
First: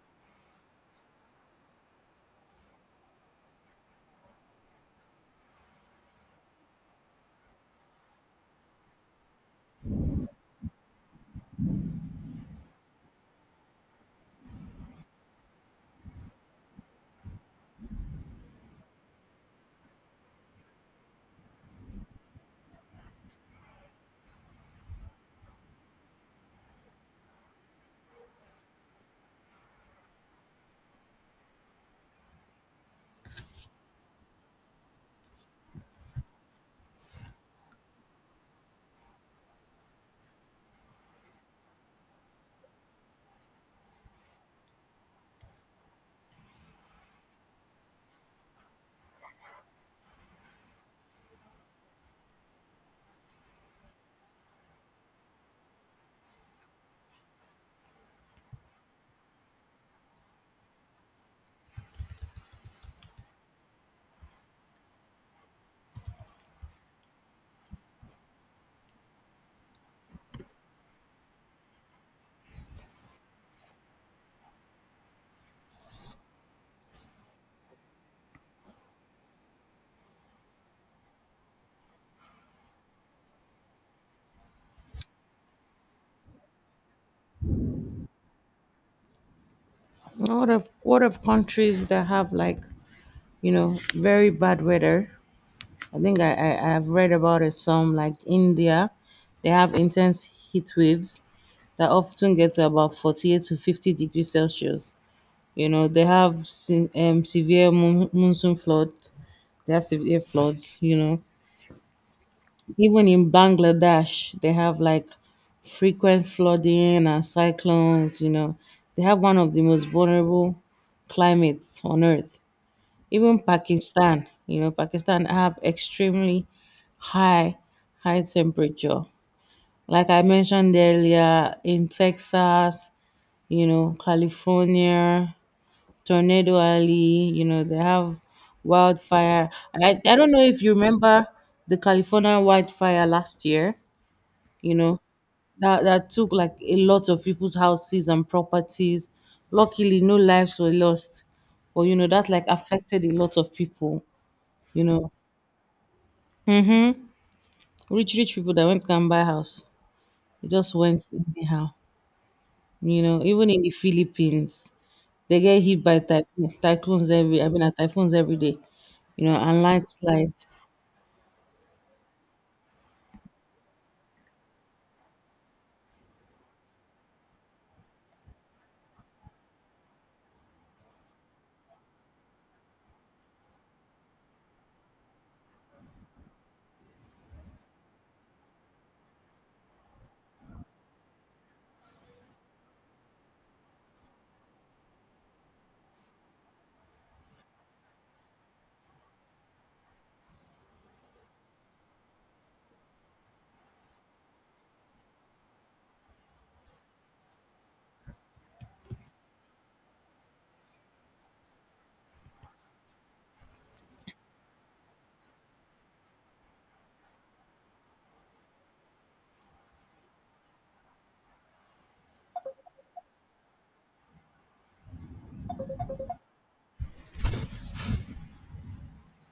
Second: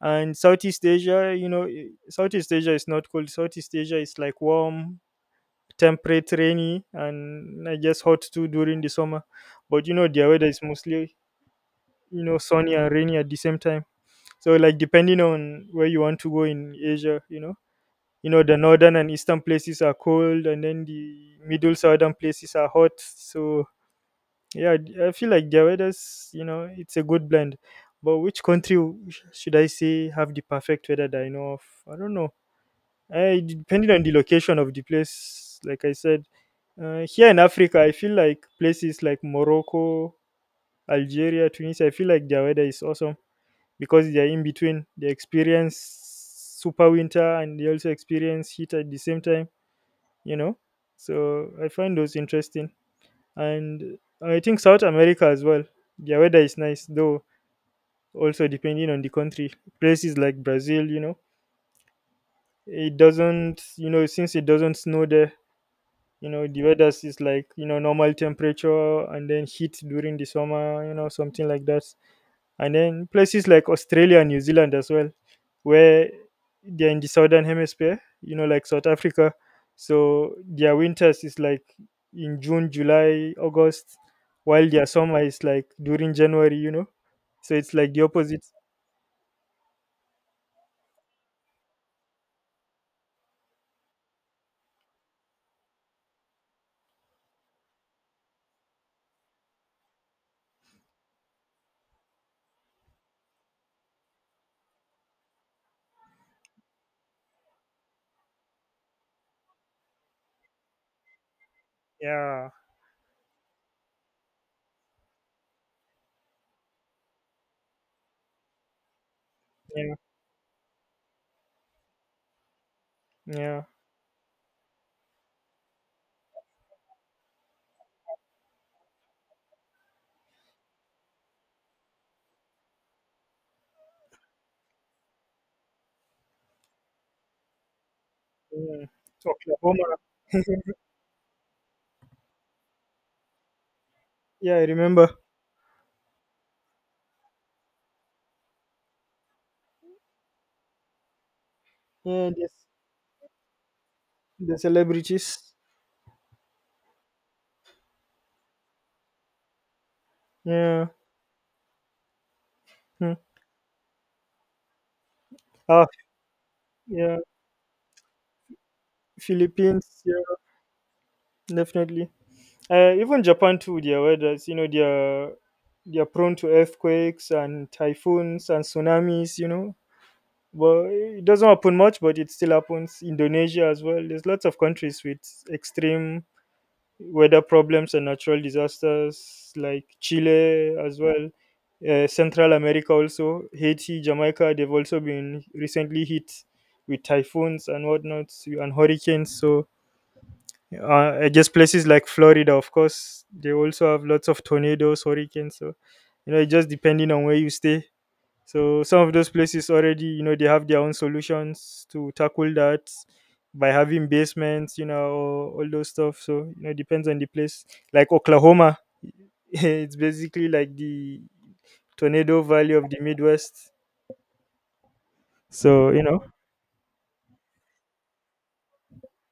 Speaker 1: And Southeast Asia, you know, Southeast Asia is not cold. Southeast Asia is like warm, temperate, rainy, and I guess hot too during the summer. But you know, their weather is mostly, you know, sunny and rainy at the same time. So, like, depending on where you want to go in Asia, the northern and eastern places are cold, and then the middle southern places are hot. So, yeah, I feel like their weathers, it's a good blend. But which country should I say have the perfect weather that I know of? I don't know. Depending on the location of the place, like I said, here in Africa, I feel like places like Morocco, Algeria, Tunisia, I feel like their weather is awesome because they are in between. They experience super winter and they also experience heat at the same time, you know. So I find those interesting. And I think South America as well, their weather is nice though, also depending on the country. Places like Brazil, you know, it doesn't, since it doesn't snow there, you know, the weather is like, normal temperature, and then heat during the summer, you know, something like that. And then places like Australia and New Zealand as well, where they're in the southern hemisphere, you know, like South Africa. So their winters is like in June, July, August, while their summer is like during January, you know. So it's like the opposite.
Speaker 2: What of countries that have like, you know, very bad weather? I think I've read about it. Some like India, they have intense heat waves that often get to about 48 to 50 degrees Celsius. You know, they have severe monsoon floods. They have severe floods, you know.
Speaker 1: Yeah,
Speaker 2: Even in Bangladesh, they have like frequent flooding and cyclones, you know. They have one of the most
Speaker 1: yeah,
Speaker 2: vulnerable climates on earth. Even
Speaker 1: yeah.
Speaker 2: Pakistan, you know, Pakistan have extremely high high temperature. Like I mentioned earlier, in Texas, you know, California, Tornado Alley, you know, they have
Speaker 1: Yeah.
Speaker 2: wildfire.
Speaker 1: Oklahoma.
Speaker 2: I don't know if you remember the California wildfire last year,
Speaker 1: Yeah, I
Speaker 2: you know,
Speaker 1: remember.
Speaker 2: that took like a lot of people's houses and properties. Luckily, no lives were lost. But, you know, that
Speaker 1: Yeah,
Speaker 2: like
Speaker 1: the
Speaker 2: affected a lot of people, you know,
Speaker 1: celebrities.
Speaker 2: rich people that went can buy house. They just
Speaker 1: Yeah.
Speaker 2: went anyhow, you
Speaker 1: Hmm.
Speaker 2: know, even in the Philippines. They get hit
Speaker 1: Ah,
Speaker 2: by typhoons
Speaker 1: yeah.
Speaker 2: every, I mean, typhoons every day, you know, and
Speaker 1: Philippines. Yeah,
Speaker 2: landslides.
Speaker 1: definitely. Even Japan too, their weathers, you know, they're prone to earthquakes and typhoons and tsunamis. You know, but it doesn't happen much, but it still happens. Indonesia as well. There's lots of countries with extreme weather problems and natural disasters, like Chile as well. Central America also, Haiti, Jamaica, they've also been recently hit with typhoons and whatnot and hurricanes. So just places like Florida, of course, they also have lots of tornadoes, hurricanes. So, you know, it just depending on where you stay. So, some of those places already, you know, they have their own solutions to tackle that by having basements, you know, all those stuff. So, you know, it depends on the place. Like Oklahoma, it's basically like the tornado valley of the Midwest. So, you know,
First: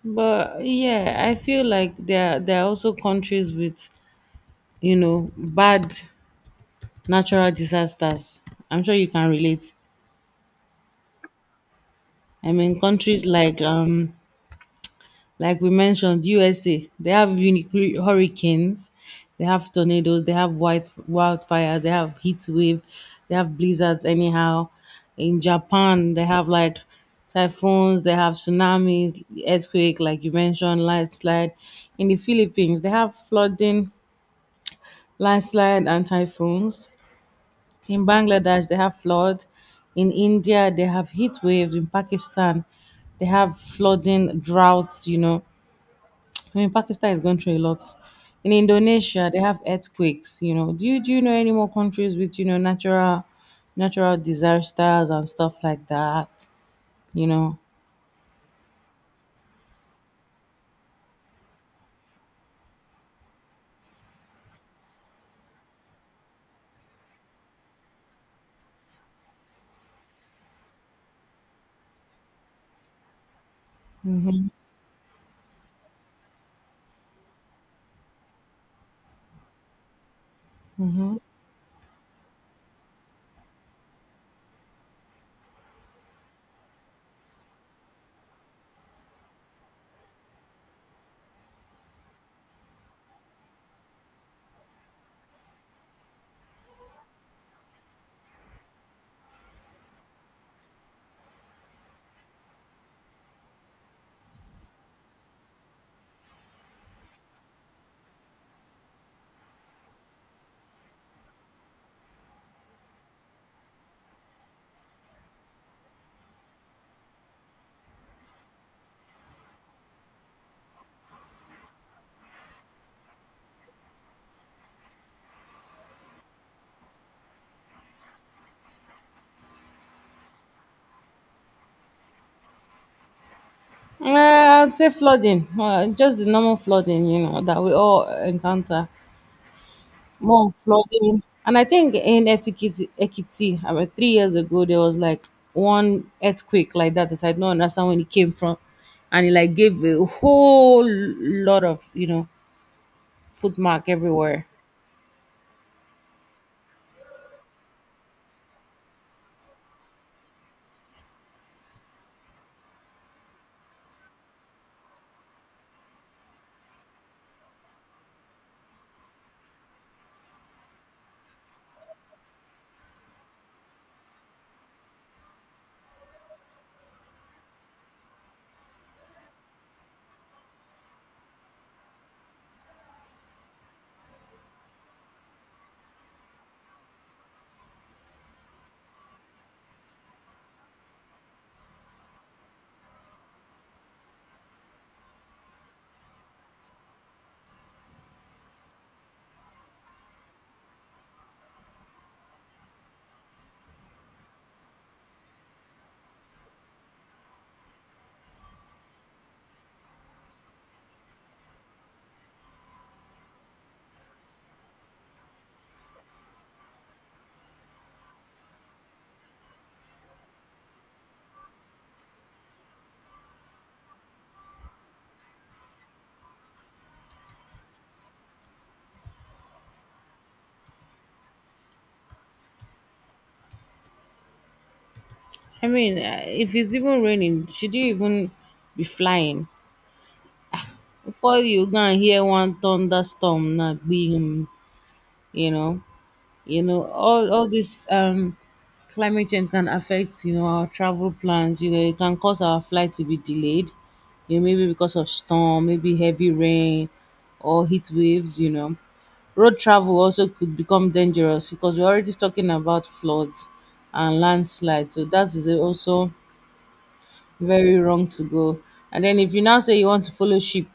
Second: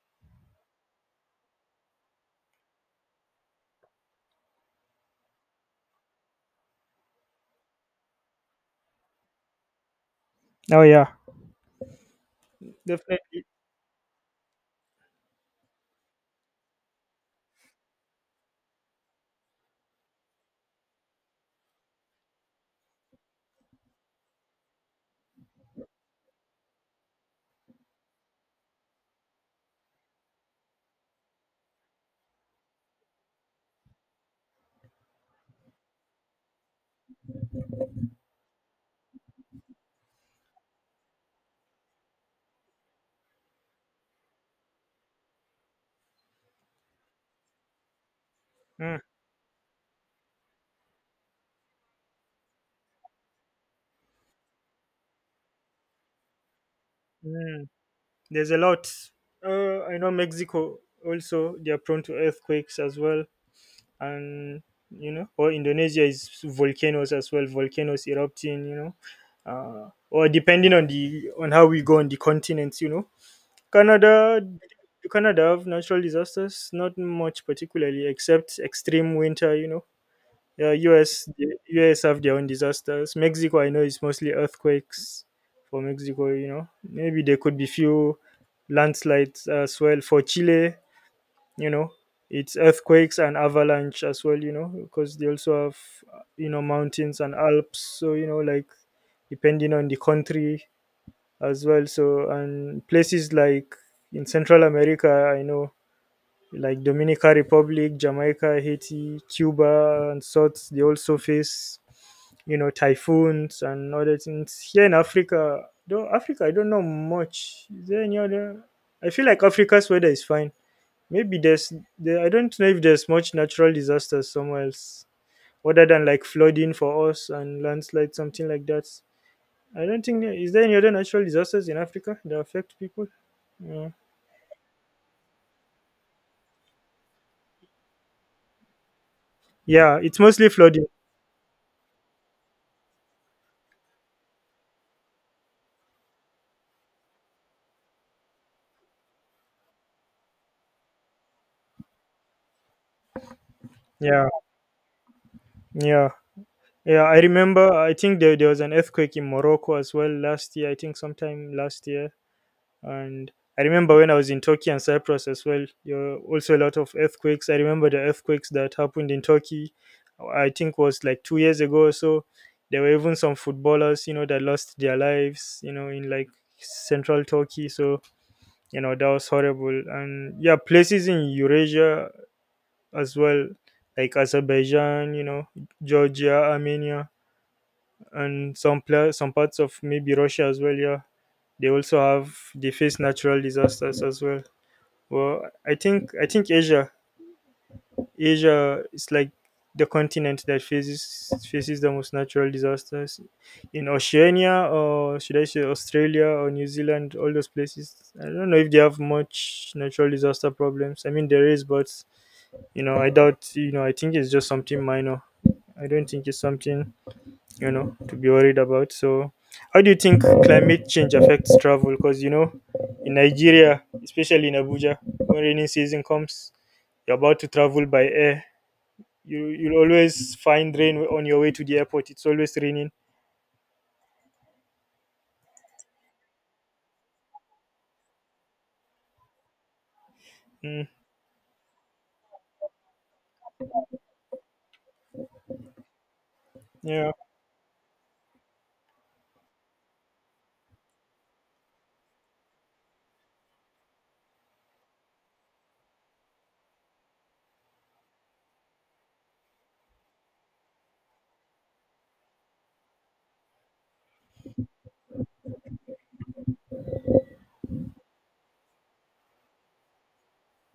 Speaker 2: But yeah, I feel like there are also countries with, you know, bad natural disasters. I'm sure you can relate.
Speaker 1: oh yeah,
Speaker 2: I mean, countries
Speaker 1: definitely.
Speaker 2: like we mentioned, USA, they have unique hurricanes, they have tornadoes, they have white wildfires, they have heat wave, they have blizzards. Anyhow, in Japan, they have like typhoons, they have tsunamis, earthquake, like you mentioned, landslide. In the Philippines, they have flooding, landslide and typhoons. In Bangladesh, they have flood. In India, they have heat waves. In Pakistan, they have flooding, droughts. You know, I mean, Pakistan is going through a lot. In
Speaker 1: Mm,
Speaker 2: Indonesia, they have earthquakes. You know, do you know any more countries with, you know, natural disasters and stuff like that? You know.
Speaker 1: mm. There's a lot. I know Mexico, also they are prone to earthquakes as well, and you know, or Indonesia is volcanoes as well, volcanoes erupting. You know, or depending on the on how we go on the continents. You know, Canada.
Speaker 2: Hmm.
Speaker 1: Do Canada have natural disasters? Not much particularly, except extreme winter. You know, yeah, US
Speaker 2: Hmm.
Speaker 1: the US have their own disasters. Mexico, I know, is mostly earthquakes for Mexico. You know, maybe there could be few landslides as well for Chile. You know, it's earthquakes and avalanche as well. You know, because they also have, you know, mountains and Alps. So you know, like depending on the country as well. So and places like in Central America, I know, like Dominican Republic, Jamaica, Haiti, Cuba, and sorts. They also face, you know, typhoons and other things. Here in Africa, though Africa, I don't know much. Is there any other? I feel like Africa's weather is fine. Maybe I don't know if there's much natural disasters somewhere else, other than like flooding for us and landslide, something like that. I don't think there- Is there any other natural disasters in Africa that affect people? Yeah,
Speaker 2: I'd say flooding, just the normal flooding, you know, that we all encounter.
Speaker 1: yeah, it's
Speaker 2: More
Speaker 1: mostly
Speaker 2: on
Speaker 1: flooding.
Speaker 2: flooding. And I think in Ekiti, about 3 years ago, there was like one earthquake like that that I don't understand when it came from, and it like gave a whole lot of, you know, footmark
Speaker 1: Yeah,
Speaker 2: everywhere.
Speaker 1: yeah. Yeah, I remember. I think there was an earthquake in Morocco as well last year. I think sometime last year, and I remember when I was in Turkey and Cyprus as well. There were also a lot of earthquakes. I remember the earthquakes that happened in Turkey. I think was like 2 years ago or so. There were even some footballers, you know, that lost their lives, you know, in like central Turkey. So you know that was horrible. And yeah, places in Eurasia as well, like Azerbaijan, you know, Georgia, Armenia, and some parts of maybe Russia as well. Yeah, they also have they face natural disasters as well. Well, I think Asia is like the continent that faces the most natural disasters in Oceania, or should I say Australia or New Zealand, all those places. I don't know if they have much natural disaster problems. I mean there is, but you know I doubt. You know, I think it's just something minor. I don't think it's something, you know, to be worried about. So how do you think climate change affects travel? Because you know, in Nigeria, especially in Abuja, when rainy season comes, you're about to travel by air, you'll always find rain on your way to the airport. It's always raining.
Speaker 2: I mean, if it's even raining, should you even be flying?
Speaker 1: Mm,
Speaker 2: Before you go and hear one thunderstorm, not being, you know. You know,
Speaker 1: yeah,
Speaker 2: all this climate change can affect, you know, our travel plans. You know, it can cause our flight to be delayed, you know, maybe because of storm, maybe heavy rain, or heat waves, you know. Road travel also could become dangerous because we're already talking about floods and landslides, so that is also very wrong to go. And then if you now say you want to follow ship,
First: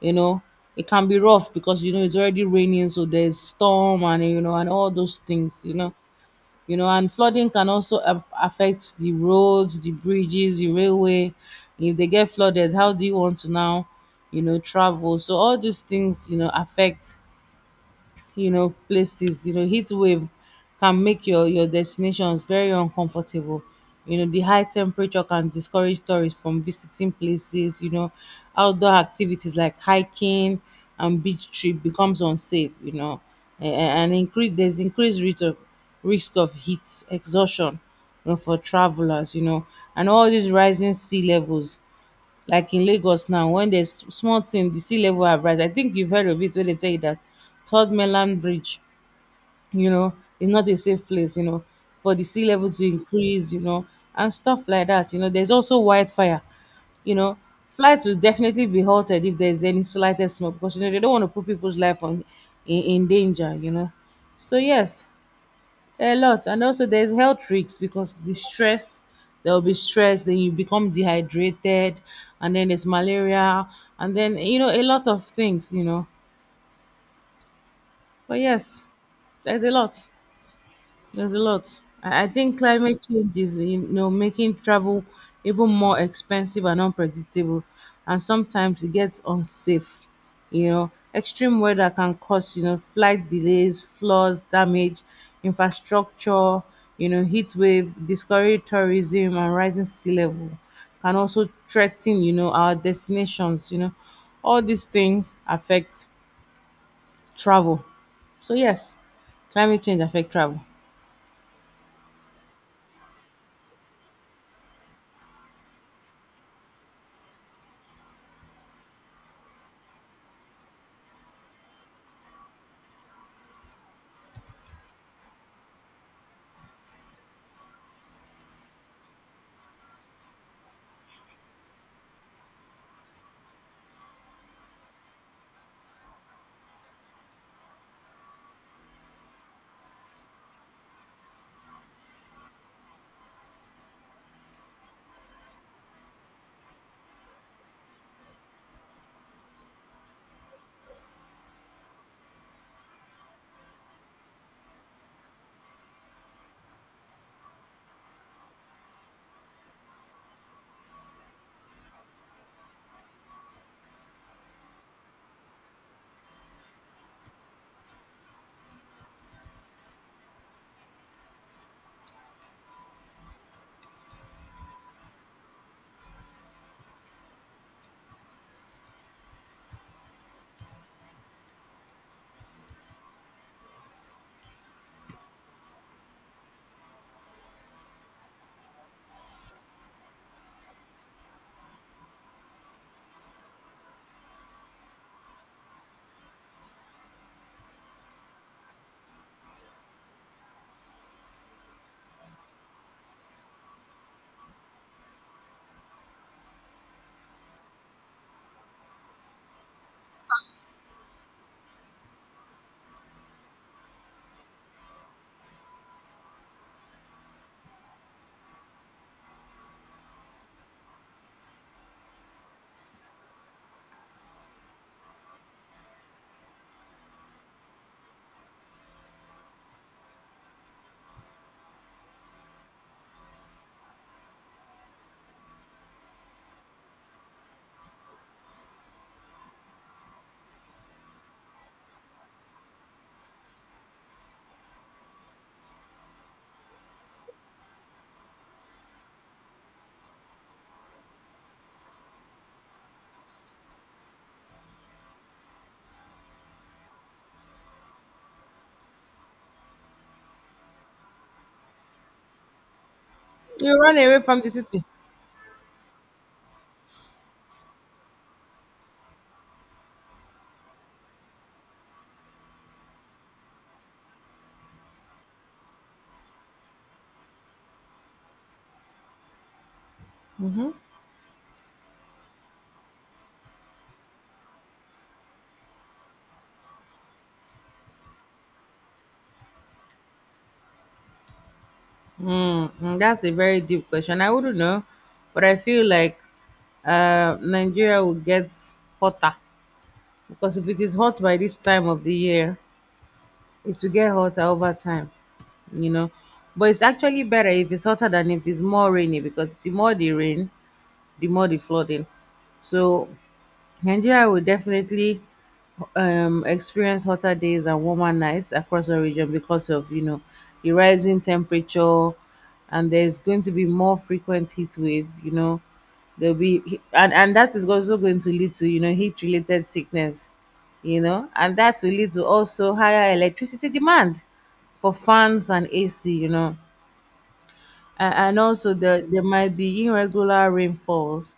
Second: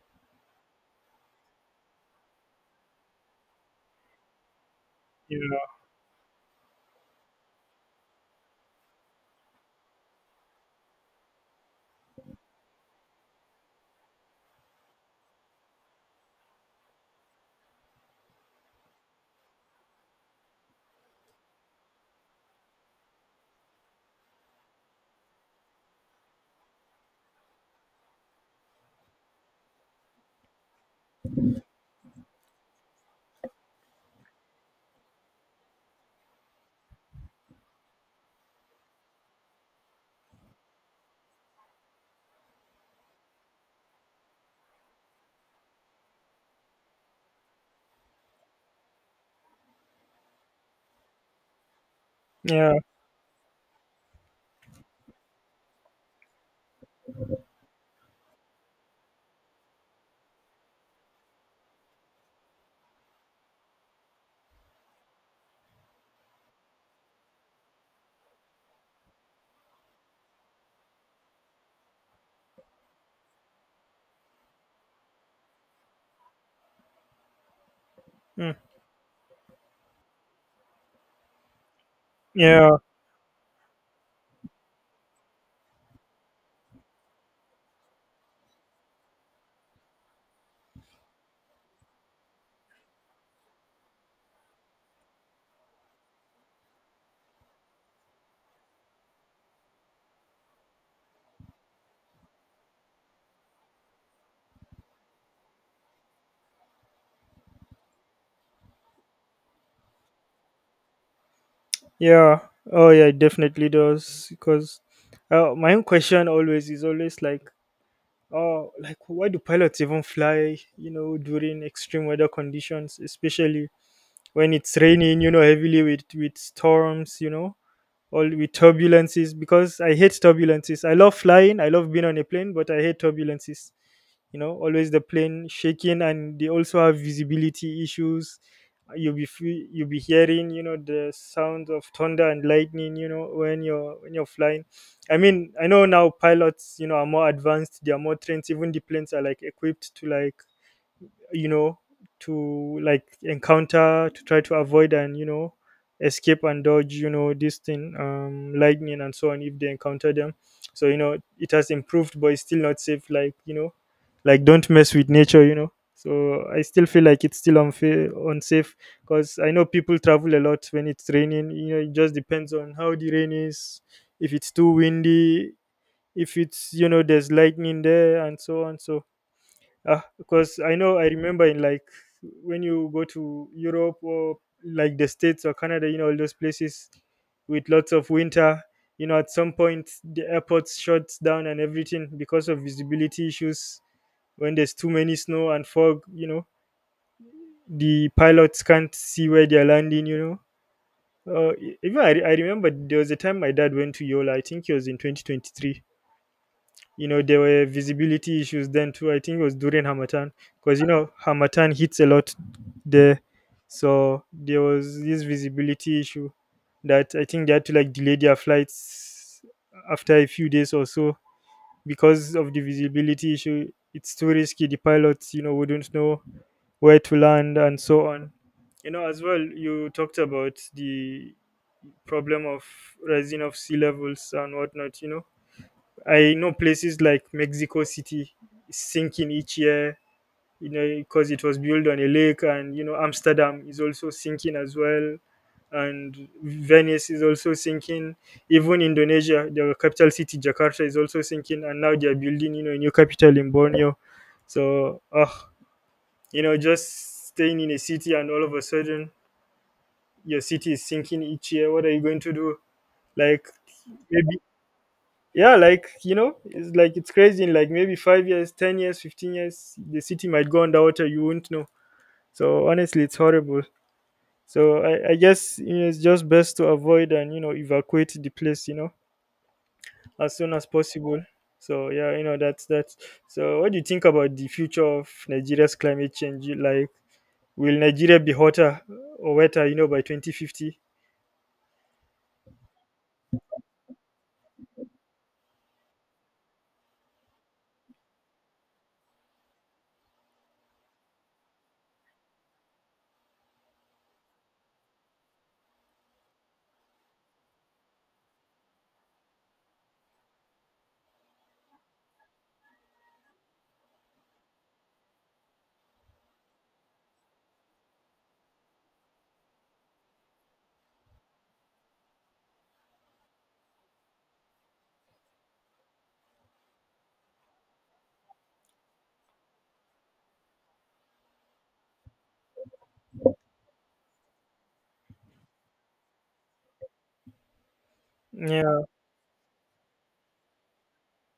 Speaker 2: you know, it can be rough because, you know, it's already raining, so there's storm and, you know, and all those things, you
Speaker 1: yeah,
Speaker 2: know. You know, and flooding can also affect the roads, the bridges, the railway. If they get flooded, how do you want to now, you know, travel? So all these things, you know, affect, you know, places. You know, heat wave can make your destinations very uncomfortable. You know, the high temperature can discourage tourists from visiting places, you know. Outdoor activities like hiking and beach trip becomes unsafe, you know. a- a- and increase, there's increased risk of heat exhaustion, you know, for travelers, you know. And all these rising sea levels, like in Lagos now, when there's small thing, the sea level have rise. I think you've heard of it when they tell you that Third Mainland Bridge, you know, is not a safe place, you know, for the sea level
Speaker 1: yeah.
Speaker 2: to increase, you know, and stuff like that. You know, there's also wildfire. You know, flights will definitely be halted if there's any slightest smoke because, you know, they don't want to put people's life on, in danger. You know, so yes, a lot. And also there's health risks because the stress, there will be stress, then you become dehydrated, and then there's malaria, and then, you know, a lot of things, you know. But
Speaker 1: Mm,
Speaker 2: yes, there's a lot. I think
Speaker 1: yeah,
Speaker 2: climate change is, you know, making travel even more expensive and unpredictable, and sometimes it gets unsafe. You know, extreme weather can cause, you know, flight delays, floods, damage, infrastructure. You know, heat wave, discourage tourism, and rising sea level can also threaten, you know, our destinations. You know, all these things affect travel. So yes, climate change affect travel.
Speaker 1: yeah. Oh yeah, it definitely does, because my own question always is always like, oh, like, why do pilots even fly, you know, during extreme weather conditions, especially when it's raining, you know, heavily with storms, you know, all with turbulences? Because I hate turbulences, I love flying, I love being on a plane, but I hate turbulences, you know. Always the plane shaking, and they also have visibility issues. You'll be hearing, you know, the sound of thunder and lightning, you know, when you're flying. I mean, I know now pilots, you know, are more advanced, they are more trained, even the planes are like equipped to like, you know, to like encounter, to try to avoid, and you know, escape and dodge, you know, this thing, lightning and so on, if they encounter them. So you know, it has improved, but it's still not safe. Like you know, like don't mess with nature, you know. So I still feel like it's still unfair unsafe because I know people travel a lot when it's raining, you know. It just depends on how the rain is. If it's too windy, if it's, you know, there's lightning there and so on. So ah, because I know, I remember in like, when you go to Europe, or like the States or Canada, you know, all those places with lots of winter, you know, at some point the airports shuts down and everything because of visibility issues. When there's too many snow and fog, you know, the pilots can't see where they're landing, you know. Even I, I remember there was a time my dad went to Yola, I think it was in 2023. You know, there were visibility issues then too. I think it was during hamatan, because you know hamatan hits a lot there. So there was this visibility issue, that I think they had to like delay their flights after a few days or so, because of the visibility issue. It's too risky. The pilots, you know, wouldn't know where to land and so on. You know, as well, you talked about the problem of rising of sea levels and whatnot. You know, I know places like Mexico City is sinking each year, you know, because it was built on a lake, and you know, Amsterdam is also sinking as well, and Venice is also sinking. Even Indonesia, their capital city Jakarta is also sinking, and now they are building, you know, a new capital in Borneo. So, ah, you know, just staying in a city and all of a sudden your city is sinking each year. What are you going to do? Like
Speaker 2: You run away from
Speaker 1: maybe.
Speaker 2: the city.
Speaker 1: Yeah, like you know, it's like, it's crazy. In like maybe 5 years, 10 years, 15 years, the city might go underwater. You won't know. So honestly, it's horrible. So I guess, you know, it's just best to avoid and you know evacuate the place, you know, as soon as possible. So yeah, you know, that's that. So what do you think about the future of Nigeria's climate change? Like, will Nigeria be hotter or wetter? You know, by 2050.
Speaker 2: Mm, that's a very deep question. I wouldn't know, but I feel like, Nigeria will get hotter because if it is hot by this time of the year, it will get hotter over time, you know. But it's actually better if it's hotter than if it's more rainy because the more the rain, the more the flooding. So Nigeria will definitely, experience hotter days and warmer nights across the region because of, you know, the rising temperature, and there's going to be more frequent heat wave. You know, there'll be, and that is also going to lead to, you know, heat related sickness. You know, and that will lead to also higher electricity demand for fans and AC. You know, and, also
Speaker 1: Yeah.
Speaker 2: there might be irregular rainfalls.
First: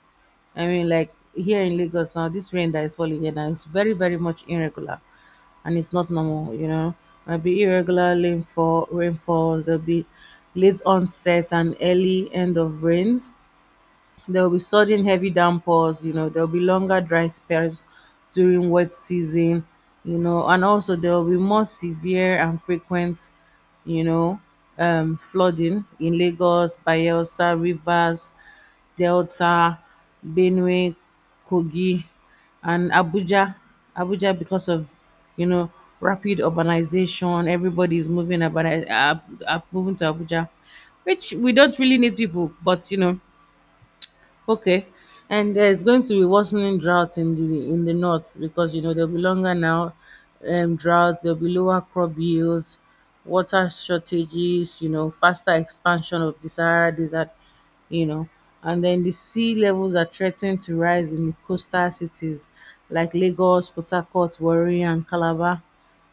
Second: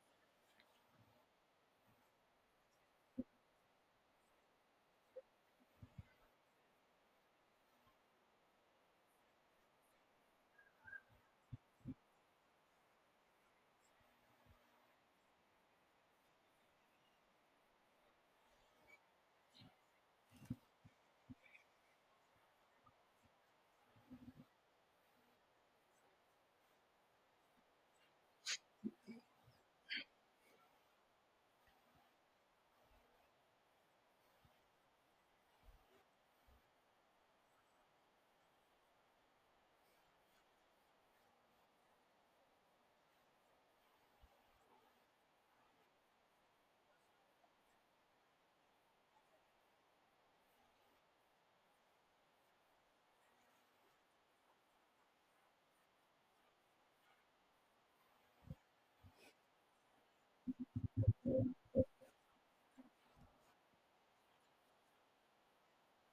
Speaker 2: I mean, like here in Lagos now, this rain that is falling here now is very, very much irregular, and it's not normal. You know, might be irregular rainfalls. There'll be late onset and early end of rains. There will be sudden heavy downpours, you know, there will be longer dry spells during wet season, you know, and also there will be more severe and frequent, you know, flooding in Lagos, Bayelsa, Rivers, Delta, Benue, Kogi, and Abuja. Abuja, because of, you know, rapid urbanization, everybody is moving about, moving to Abuja, which we don't really need people, but you know. Okay, and there's going to be worsening drought in the north because, you know, there'll be longer now, drought. There'll be lower crop yields, water shortages. You know, faster expansion of desired desert. You know, and then the sea levels are threatened to rise in the coastal cities like Lagos, Port Harcourt, Warri, and Calabar,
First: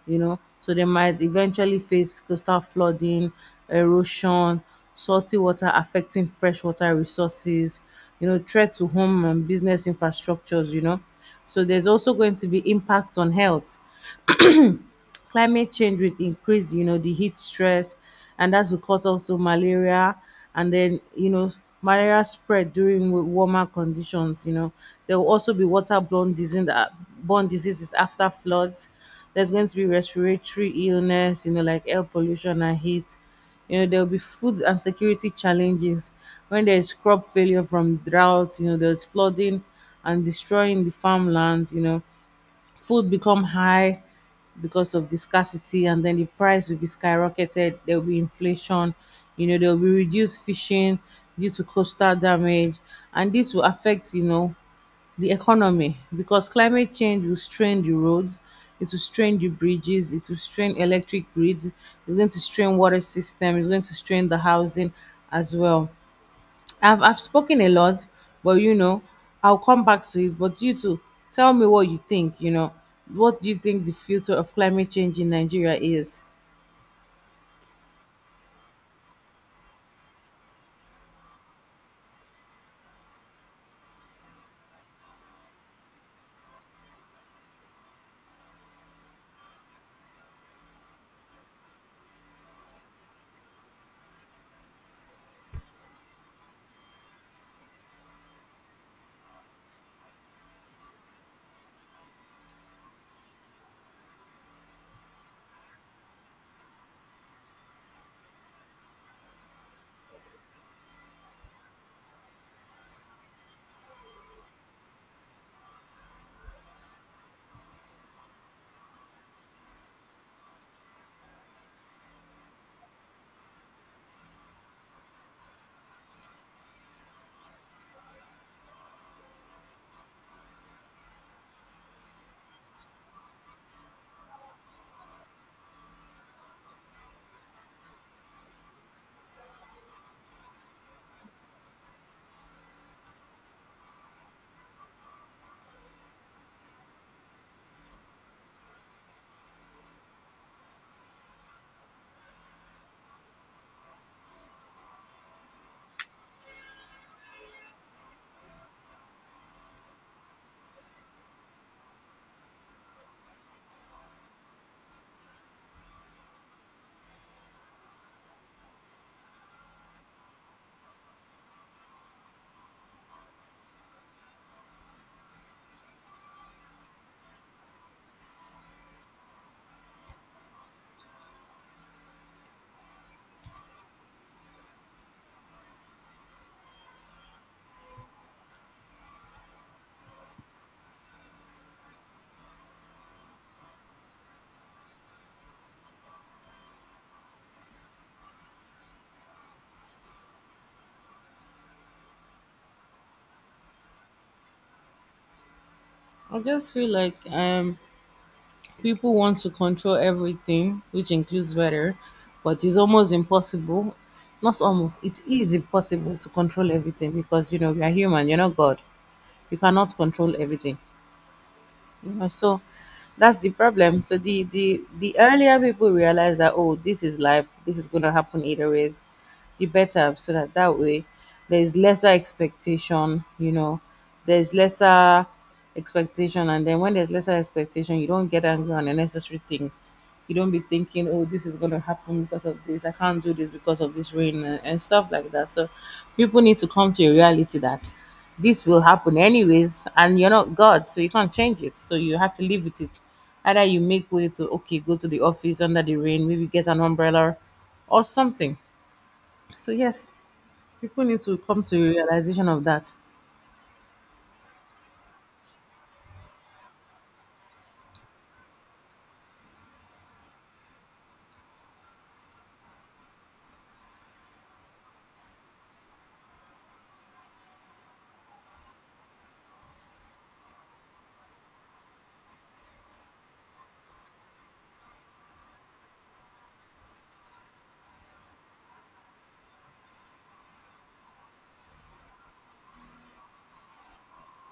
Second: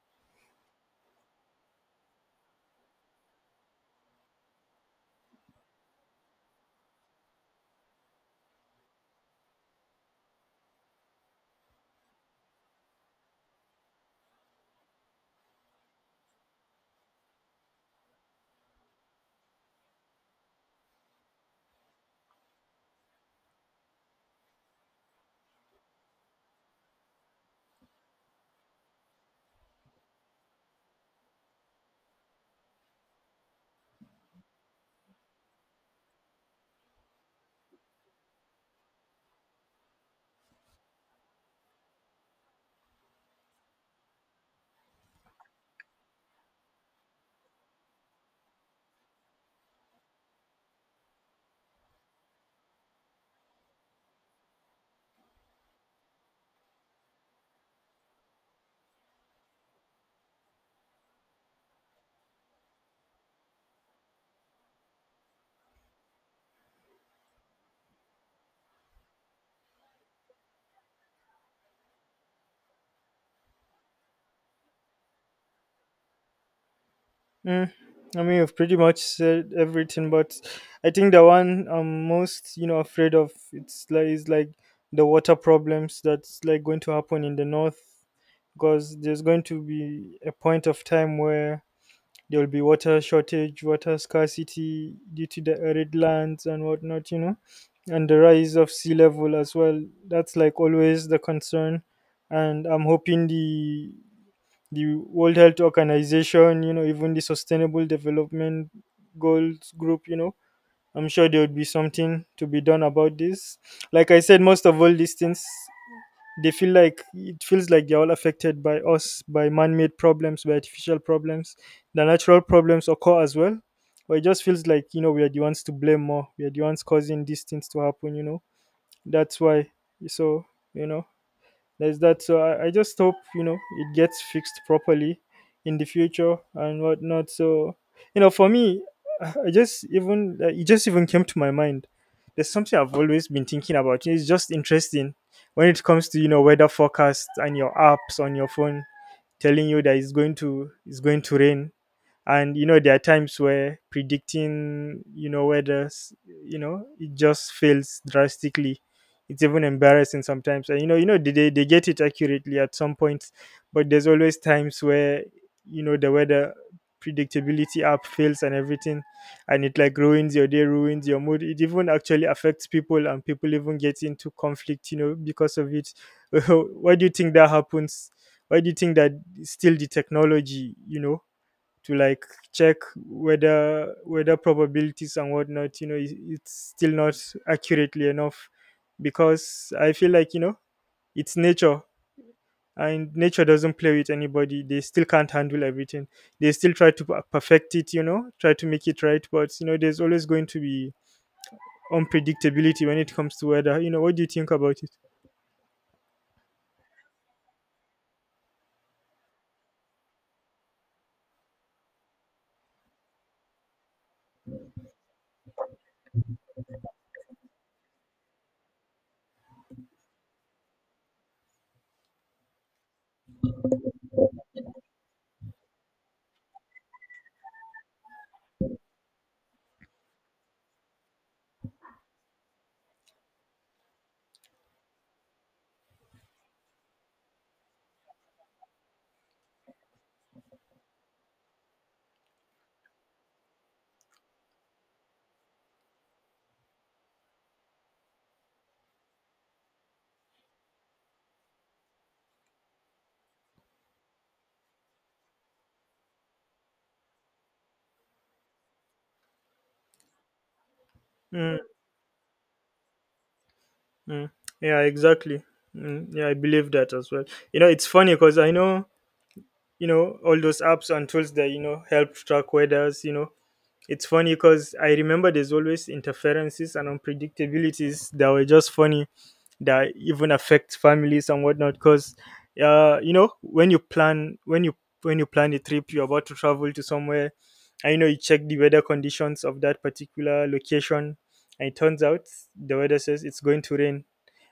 Speaker 2: you know, so they might eventually face coastal flooding, erosion, salty water affecting freshwater resources, you know, threat to home and business infrastructures, you know. So there's also going to be impact on health. Climate change will increase, you know, the heat stress, and that will cause also malaria. And then, you know, malaria spread during warmer conditions, you know. There will also be waterborne disease that borne diseases after floods. There's going to be respiratory illness, you know, like air pollution and heat. You know, there will be food and security challenges when there is crop failure from drought, you know, there's flooding and destroying the farmland, you know, food become high because of the scarcity, and then the price will be skyrocketed. There will be inflation, you know, there will be reduced fishing due to coastal damage, and this will affect, you know, the economy, because climate change will strain the roads, it will strain the bridges, it will strain electric grids, it's going to strain water system, it's going to strain the housing as well. I've spoken a lot, but you know, I'll come back to it. But you too, tell me what you think. You know, what do you think the future of climate change in Nigeria is?
Speaker 1: Mm, I mean, you've pretty much said everything, but I think the one I'm most, you know, afraid of it's like is like the water problems that's like going to happen in the north, because there's going to be a point of time where there will be water shortage, water scarcity due to the arid lands and whatnot, you know, and the rise of sea level as well. That's like always the concern, and I'm hoping the World Health Organization, you know, even the Sustainable Development Goals Group, you know, I'm sure there would be something to be done about this. Like I said, most of all these things, they feel like it feels like they're all affected by us, by man-made problems, by artificial problems. The natural problems occur as well, but it just feels like, we are the ones to blame more. We are the ones causing these things to happen. That's why. So, you know there's that. So I just hope it gets fixed properly in the future and whatnot. So, for me, I just even it just even came to my mind. There's something I've always been thinking about. It's just interesting when it comes to, weather forecast and your apps on your phone telling you that it's going to rain. And there are times where predicting, it just fails drastically. It's even embarrassing sometimes, and they get it accurately at some points. But there's always times where, the weather predictability app fails and everything, and it like ruins your day, ruins your mood. It even actually affects people, and people even get into conflict because of it. Why do you think that happens? Why do you think that still the technology, to like check whether probabilities and whatnot, it's still not accurately enough? Because I feel like, it's nature, and nature doesn't play with anybody. They still can't handle everything. They still try to perfect it, try to make it right, but there's always going to be unpredictability when it comes to weather. You know, what do you think about it?
Speaker 2: I just feel like people want to control everything, which includes weather, but it's almost impossible. Not almost, it is impossible to control everything, because you know we are human. You're not God. You cannot control everything, you know. So that's the problem. So the earlier people realize that, oh, this is life, this is going to happen either ways, the better, so that that way there's lesser expectation, you know, there's lesser expectation. And then when there's lesser expectation, you don't get angry on unnecessary things. You don't be thinking, oh, this is going to happen because of this, I can't do this because of this rain, and stuff like that. So people need to come to a reality that this will happen anyways, and you're not God, so you can't change it. So you have to live with it. Either you make way to, okay, go to the office under the rain, maybe get an umbrella or something. So, yes, people need to
Speaker 1: Mm,
Speaker 2: come to a realization of that.
Speaker 1: mm. Yeah, exactly. Mm, yeah, I believe that as well. You know, it's funny because I know, all those apps and tools that, help track weathers. It's funny because I remember there's always interferences and unpredictabilities that were just funny, that even affect families and whatnot, because uh you know when you plan when you when you plan a trip, you're about to travel to somewhere, and you check the weather conditions of that particular location, and it turns out the weather says it's going to rain,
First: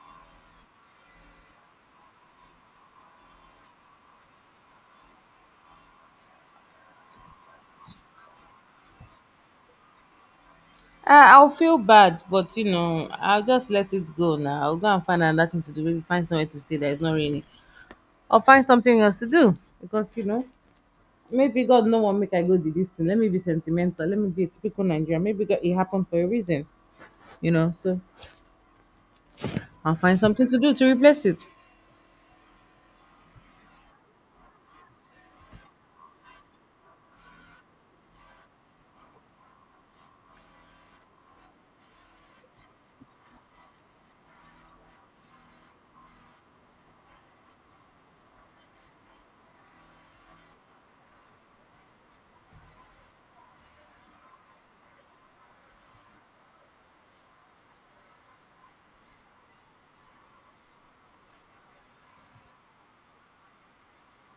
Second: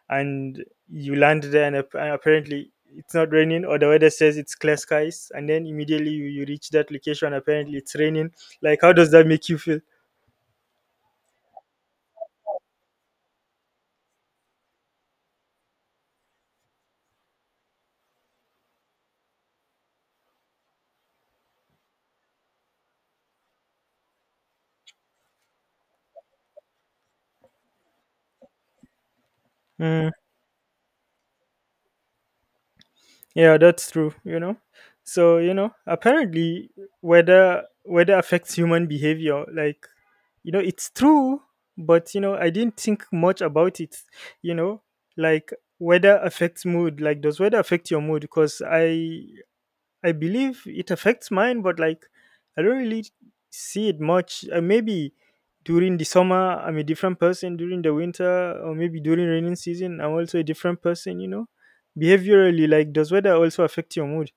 Speaker 1: and you land there and apparently it's not raining. Or the weather says it's clear skies, and then immediately you reach that location, apparently it's raining. Like, how does that make you feel?
Speaker 2: I'll feel bad, but you know, I'll just let it go now. I'll go and find another thing to do. Maybe find somewhere to stay that is not raining, or find something else to do, because you know maybe God no want make I go do this thing. Let me be sentimental. Let me be a typical Nigerian. Maybe God, it happened for a reason, you know. So I'll
Speaker 1: Mm,
Speaker 2: find something to do to replace it.
Speaker 1: yeah, that's true. You know, so, apparently weather affects human behavior, like, it's true. But I didn't think much about it, you know like weather affects mood. Like, does weather affect your mood? Because I believe it affects mine, but like I don't really see it much. Maybe during the summer I'm a different person. During the winter, or maybe during raining season, I'm also a different person. You know, behaviorally, like, does weather also affect your mood?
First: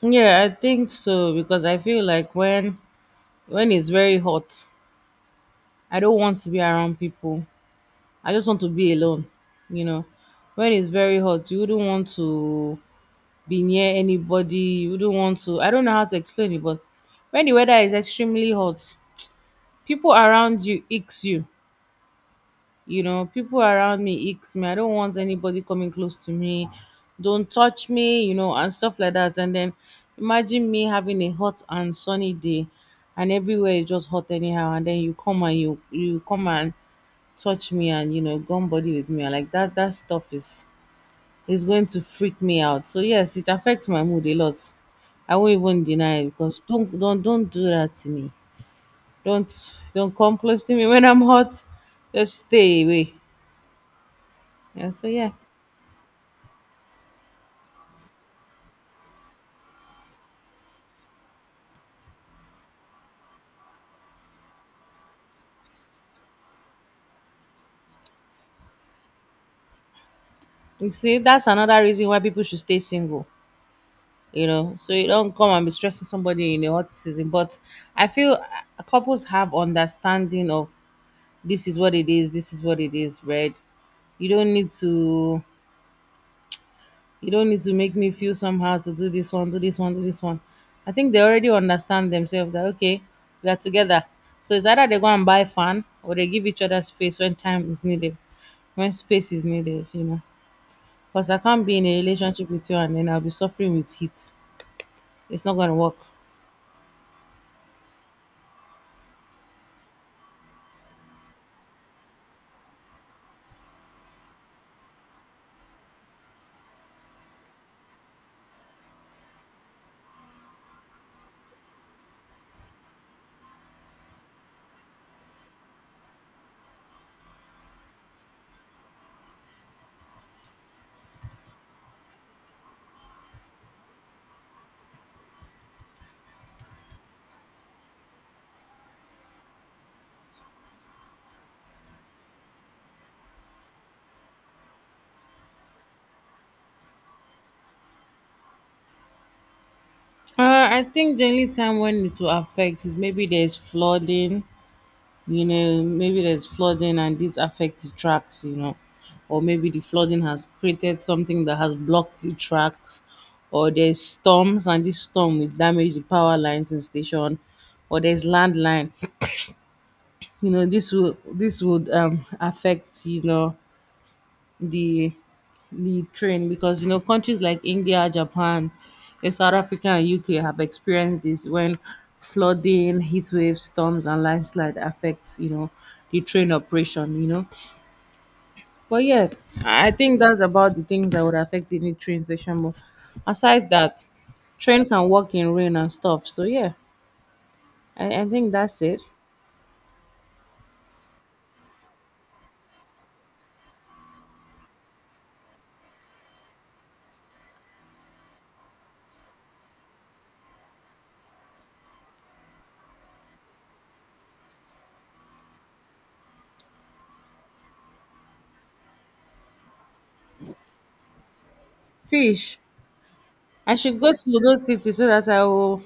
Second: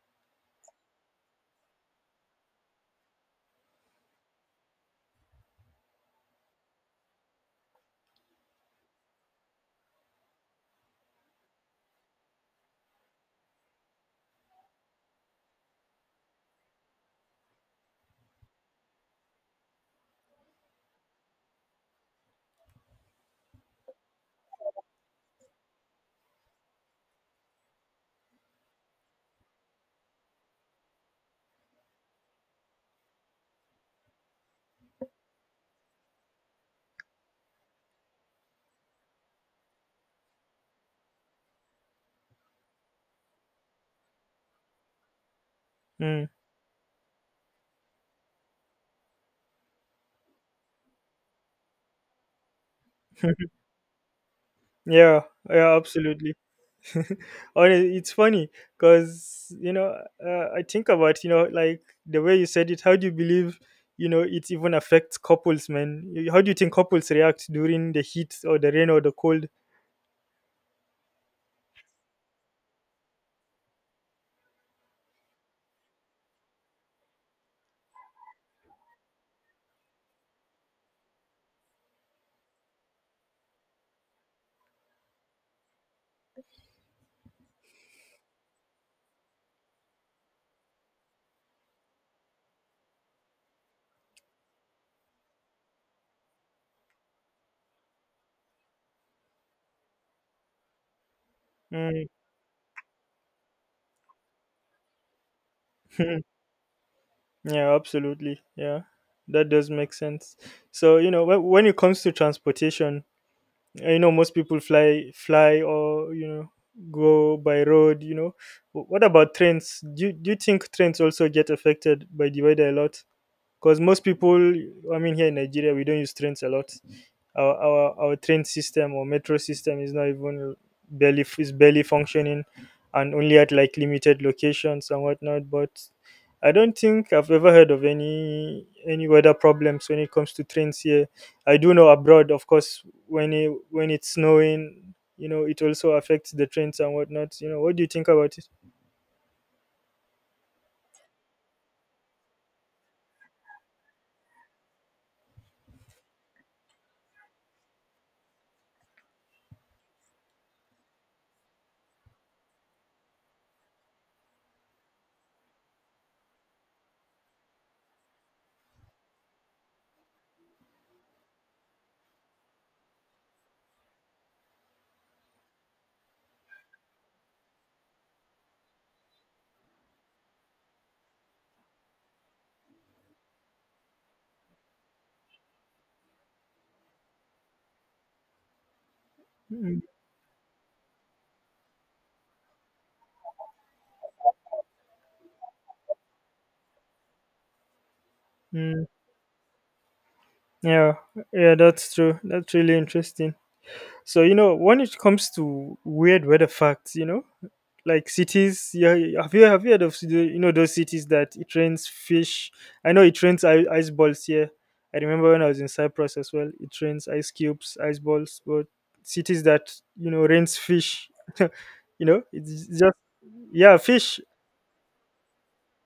Speaker 2: Yeah, I think so, because I feel like when it's very hot, I don't want to be around people. I just want to be alone, you know. When it's very hot, you wouldn't want to be near anybody. You wouldn't want to. I don't know how to explain it, but when the weather is extremely hot, people around you icks you, you know, people around me icks me. I don't want anybody coming close to me, don't touch me, you know, and stuff like that. And then imagine me having a hot and sunny day and everywhere is just hot anyhow, and then you come and you come and touch me, and you know, gum body with me. I like that that stuff is going to freak me out. So yes, it affects my mood a lot. I won't even deny it,
Speaker 1: Mm.
Speaker 2: because don't do that to me. Don't don't come close to me when I'm hot. Just stay away. Yeah, so
Speaker 1: Yeah,
Speaker 2: yeah.
Speaker 1: yeah, absolutely. Or it's funny because, I think about, like, the way you said it. How do you believe, it even affects couples, man? How do you think couples react during the heat or the rain or the cold?
Speaker 2: You see, that's another reason why people should stay single, you know, so you don't come and be stressing somebody in a hot season. But I feel couples have understanding of, this is what it is, this is what it is, right? You don't need to you don't need to make me feel somehow to do this one, do this one, do this one. I think they already understand themselves that, okay, we are together. So it's either they go and buy fun, or they give each other space when time is needed, when space is needed, you know. Because I can't be in a
Speaker 1: Mm.
Speaker 2: relationship with you and then I'll be suffering with heat. It's not going to work.
Speaker 1: Yeah, absolutely. Yeah, that does make sense. So, you know, when it comes to transportation, most people fly or, go by road, what about trains? Do you think trains also get affected by the weather a lot? Because most people, I mean, here in Nigeria, we don't use trains a lot. Our train system or metro system is not even barely functioning, and only at like limited locations and whatnot. But I don't think I've ever heard of any weather problems when it comes to trains here. I do know abroad, of course, when it's snowing, you know, it also affects the trains and whatnot. You know, what do you think about it?
Speaker 2: I think the only time when it will affect is maybe there's flooding, you know, maybe there's flooding and this affects the tracks, you know, or maybe the flooding has created something that has blocked the tracks, or there's storms and this storm will damage the power lines in station, or there's landline, you know, this will this would affect, you know, the the train, because you know countries like India, Japan, South Africa, and UK have experienced this when flooding, heat waves, storms, and landslide affects, you know, the train operation. You know, but yeah,
Speaker 1: Mm,
Speaker 2: I think that's about the things that would affect any train station. But aside that, train can work in rain and stuff. So yeah, I think that's
Speaker 1: mm,
Speaker 2: it.
Speaker 1: yeah, yeah, that's true. That's really interesting. So, you know, when it comes to weird weather facts, you know, like cities, yeah, have you heard of the, you know, those cities that it rains fish? I know it rains ice balls here. I remember when I was in Cyprus as well. It rains ice cubes, ice balls, but cities that, you know, rains fish. You know,
Speaker 2: Fish.
Speaker 1: it's just,
Speaker 2: I
Speaker 1: yeah,
Speaker 2: should go
Speaker 1: fish.
Speaker 2: to Odo City so that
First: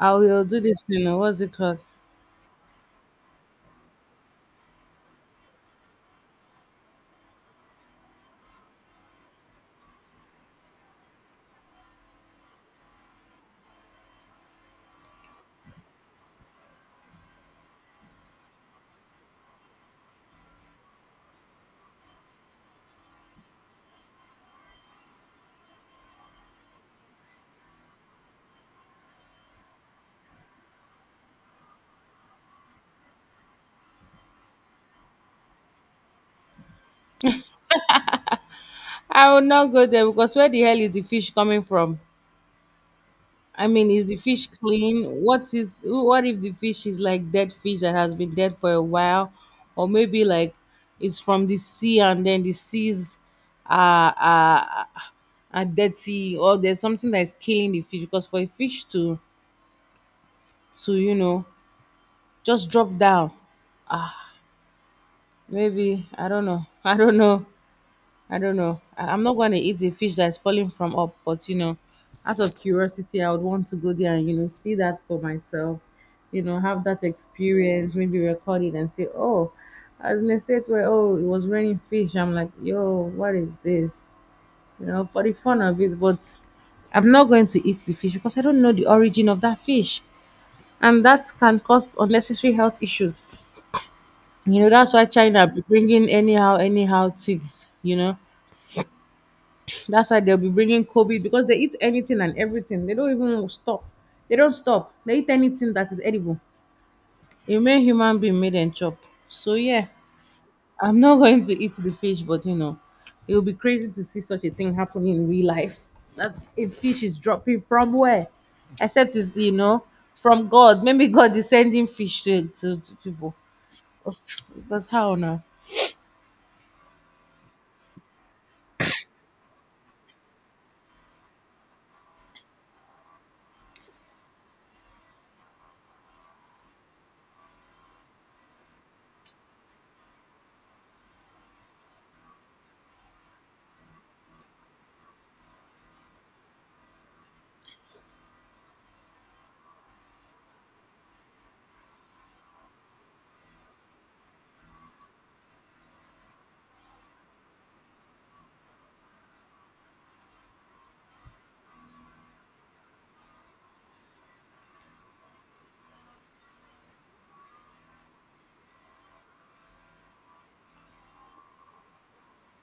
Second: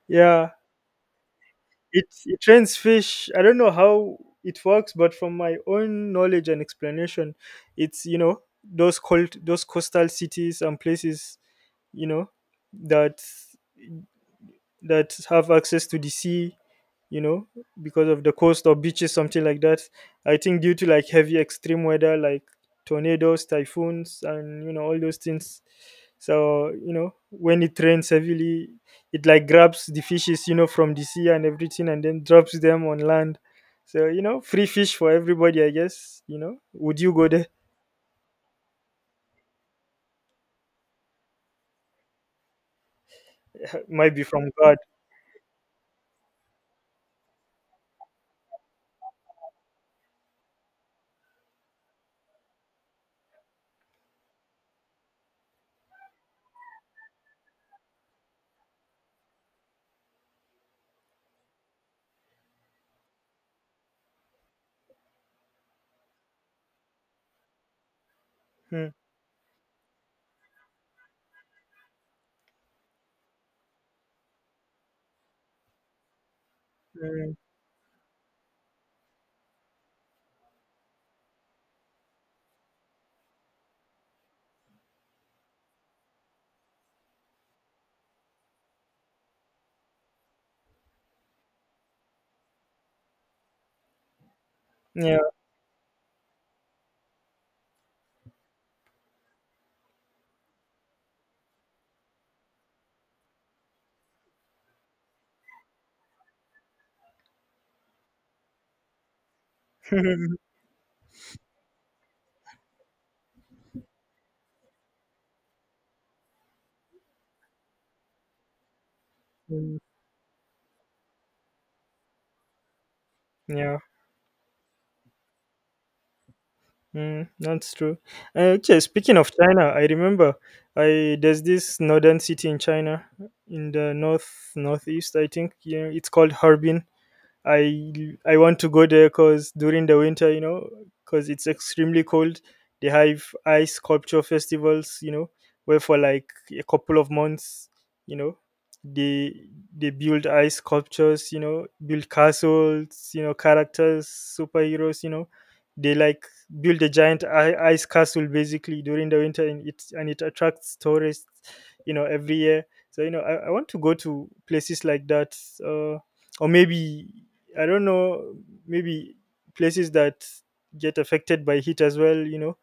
Speaker 2: I will
Speaker 1: Yeah,
Speaker 2: do this thing, or what's it called?
Speaker 1: it trains fish. I don't know how it works, but from my own knowledge and explanation, it's, you know, those coastal cities and places, you know, that that have access to the sea, you know, because of the coast or beaches, something like that. I think due to like heavy extreme weather like tornadoes, typhoons, and, you know, all those things. So, you know, when it rains heavily, it like grabs the fishes, you know, from the sea and everything, and then drops them on land. So, you know, free fish for everybody, I guess. You know, would you go there?
Speaker 2: I will not go there, because where the hell is the fish coming from? I mean, is
Speaker 1: Might
Speaker 2: the
Speaker 1: be
Speaker 2: fish
Speaker 1: from God.
Speaker 2: clean? What is, what if the fish is like dead fish that has been dead for a while, or maybe like it's from the sea, and then the seas are are, are dirty, or there's something that is killing the fish? Because for a fish to you know just drop down, maybe I don't know, I don't know. I don't know.
Speaker 1: Mm,
Speaker 2: I'm not going to eat a fish that's falling from up, but you know, out of curiosity, I would want to go there and, you know, see that for myself. You know, have that
Speaker 1: mm,
Speaker 2: experience, maybe record it and say, "Oh, I was in a state where, oh, it was raining fish." I'm like, "Yo, what is this?" You know, for the fun of it, but I'm not going to eat the fish because I don't know the origin of that fish, and that can cause unnecessary health issues. You know, that's why
Speaker 1: yeah.
Speaker 2: China be bringing anyhow, anyhow things. You know, that's why they'll be bringing COVID, because they eat anything and everything. They don't even stop. They don't stop. They eat anything that is edible. A mere human being made and chop. So yeah, I'm not going to eat the fish, but you know, it will be crazy to see such a thing happen in real life. That's a fish is dropping from where? Except it's, you
Speaker 1: Mm,
Speaker 2: know, from God. Maybe God is sending fish to people.
Speaker 1: yeah.
Speaker 2: That's, that's how now.
Speaker 1: Mm, that's true. Okay, speaking of China, I remember I there's this northern city in China, in the northeast, I think. Yeah, it's called Harbin. I want to go there because during the winter, you know, because it's extremely cold. They have ice sculpture festivals, you know, where for like a couple of months, you know, they they build ice sculptures, you know, build castles, you know, characters, superheroes, you know, they like build a giant ice castle basically during the winter, and it attracts tourists, you know, every year. So, you know, I want to go to places like that. Uh, or maybe, I don't know, maybe places that get affected by heat as well, you know,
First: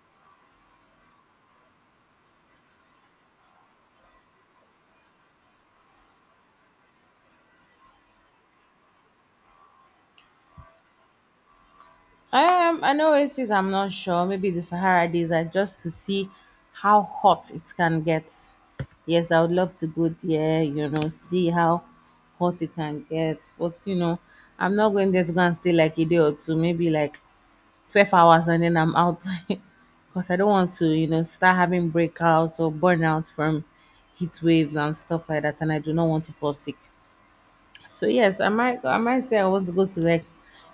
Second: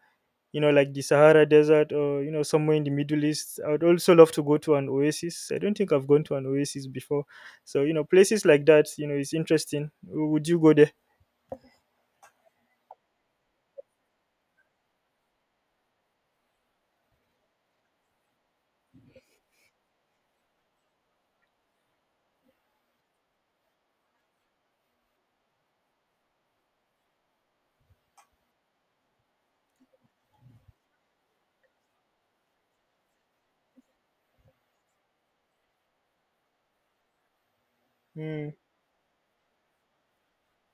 Speaker 1: like the Sahara Desert or, you know, somewhere in the Middle East. I would also love to go to an oasis. I don't think I've gone to an oasis before. So, you know, places like that, you know, it's interesting. Would you go there?
Speaker 2: I know oasis. I'm not sure. Maybe the Sahara Desert, just to see how hot it can get. Yes, I would love to go there. You know, see how hot it can get. But you know, I'm not going there to go and stay like a day or two. Maybe like 12 hours, and then I'm out because I don't want to, you know, start having breakouts or burnout from heat waves and stuff like that. And I do not want to fall sick. So yes, I
Speaker 1: Mm.
Speaker 2: might. I might say I want to go to like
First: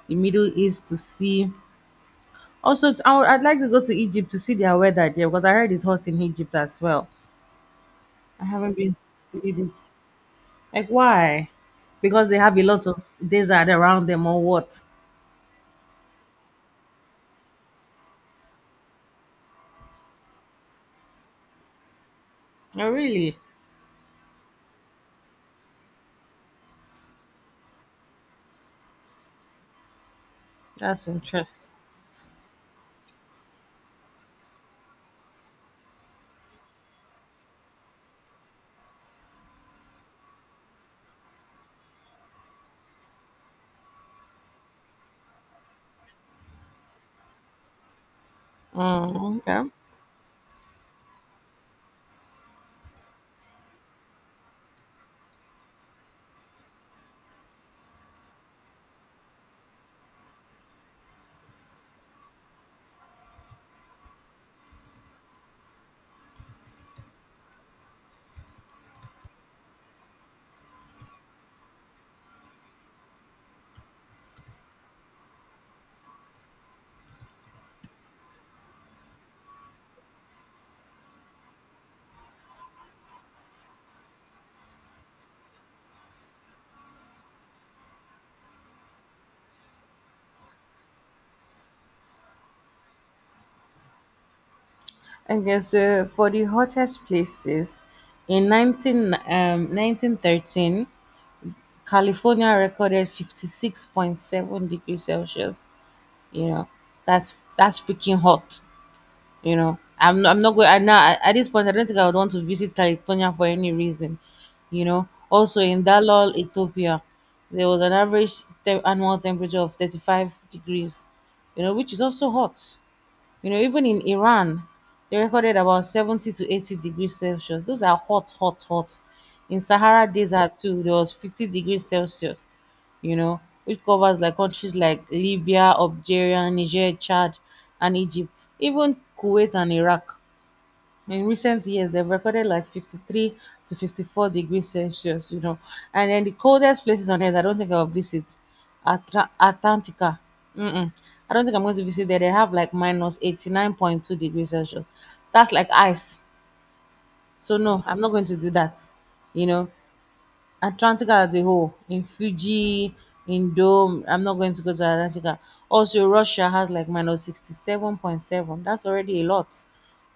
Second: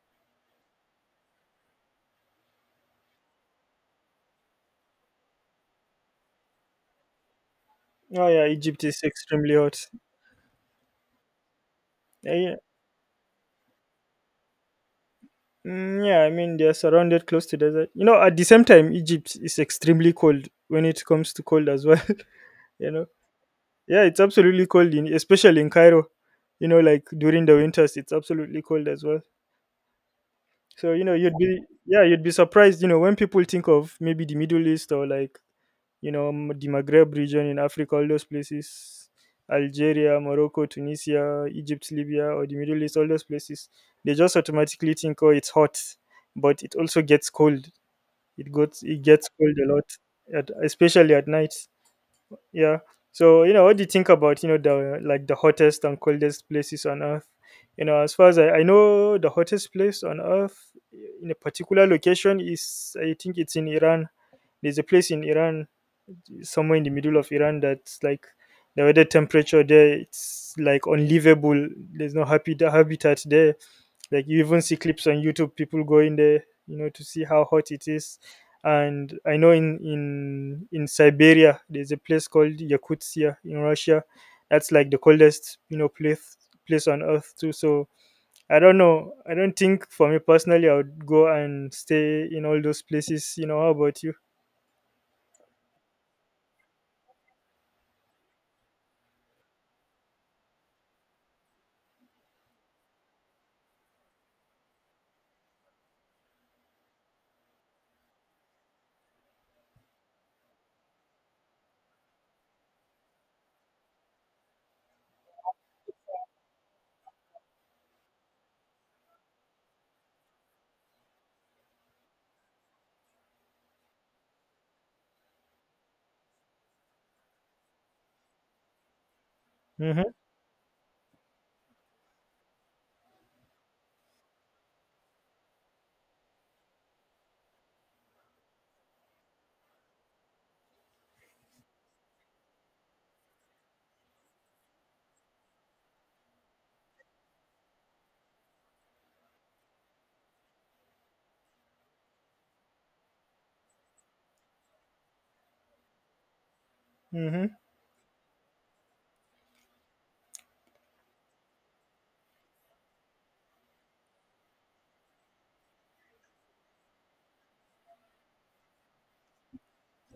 Speaker 2: the Middle East to see also, I would, I'd like to go to Egypt to see their weather there, because I heard it's hot in Egypt as well.
Speaker 1: Oh, yeah,
Speaker 2: I haven't
Speaker 1: Egypt
Speaker 2: been
Speaker 1: is
Speaker 2: to
Speaker 1: extremely
Speaker 2: Egypt.
Speaker 1: hot.
Speaker 2: Like, why? Because they
Speaker 1: Yeah.
Speaker 2: have a lot of desert around them or what?
Speaker 1: Mm, yeah, I mean, they're surrounded close to desert. You know, at the same time, Egypt is extremely cold when it comes to cold as well.
Speaker 2: Oh,
Speaker 1: You know,
Speaker 2: really?
Speaker 1: yeah, it's absolutely cold, especially in Cairo. You know, like during the winters, it's absolutely cold as well. So, you
Speaker 2: That's
Speaker 1: know, you'd be,
Speaker 2: interesting.
Speaker 1: yeah, you'd be surprised. You know, when people think of maybe the Middle East or, like, you know, the Maghreb region in Africa, all those places, Algeria, Morocco, Tunisia, Egypt, Libya, or the Middle East, all those places, they just automatically think, oh, it's hot, but it also gets cold. It gets it
Speaker 2: Mm,
Speaker 1: gets cold
Speaker 2: okay.
Speaker 1: a lot, especially at night. Yeah. So, you know, what do you think about, you know, the, like, the hottest and coldest places on Earth? You know, as far as I know, the hottest place on Earth in a particular location is, I think, it's in Iran. There's a place in Iran, somewhere in the middle of Iran, that's like the weather temperature there, it's like unlivable. There's no happy habitat there, like, you even see clips on YouTube, people go in there, you know, to see how hot it is. And I know in Siberia, there's a place called Yakutsia in Russia. That's like the coldest, you know, place on earth too. So I don't know. I don't think for me personally, I would go and stay in all those places. You know, how about you?
Speaker 2: Okay, so for the hottest places, in 19, 1913, California recorded 56.7 degrees Celsius. You know, that's freaking hot. You know, I'm not going. I now at this point, I don't think I would want to visit California for any reason. You know, also in Dalol, Ethiopia, there was an average annual temperature of 35 degrees. You know, which is also hot. You know, even in Iran, they recorded about 70 to 80 degrees Celsius. Those are hot, hot, hot. In
Speaker 1: Mm-hmm.
Speaker 2: Sahara Desert too, there was 50 degrees Celsius, you know, which covers like countries like Libya, Algeria, Niger, Chad, and Egypt, even Kuwait and Iraq, in recent years they've recorded like 53 to 54 degrees Celsius, you know. And then the coldest places on earth I don't think I'll visit. Antarctica. Mm-mm. I don't think I'm going to visit there. They have like minus 89.2 degrees Celsius. That's like ice,
Speaker 1: Mm-hmm.
Speaker 2: so no, I'm not going to do that, you know. Antarctica as a whole, in Fiji, in Dome. I'm not going to go to Antarctica. Also, Russia has like minus 67.7. That's already a lot,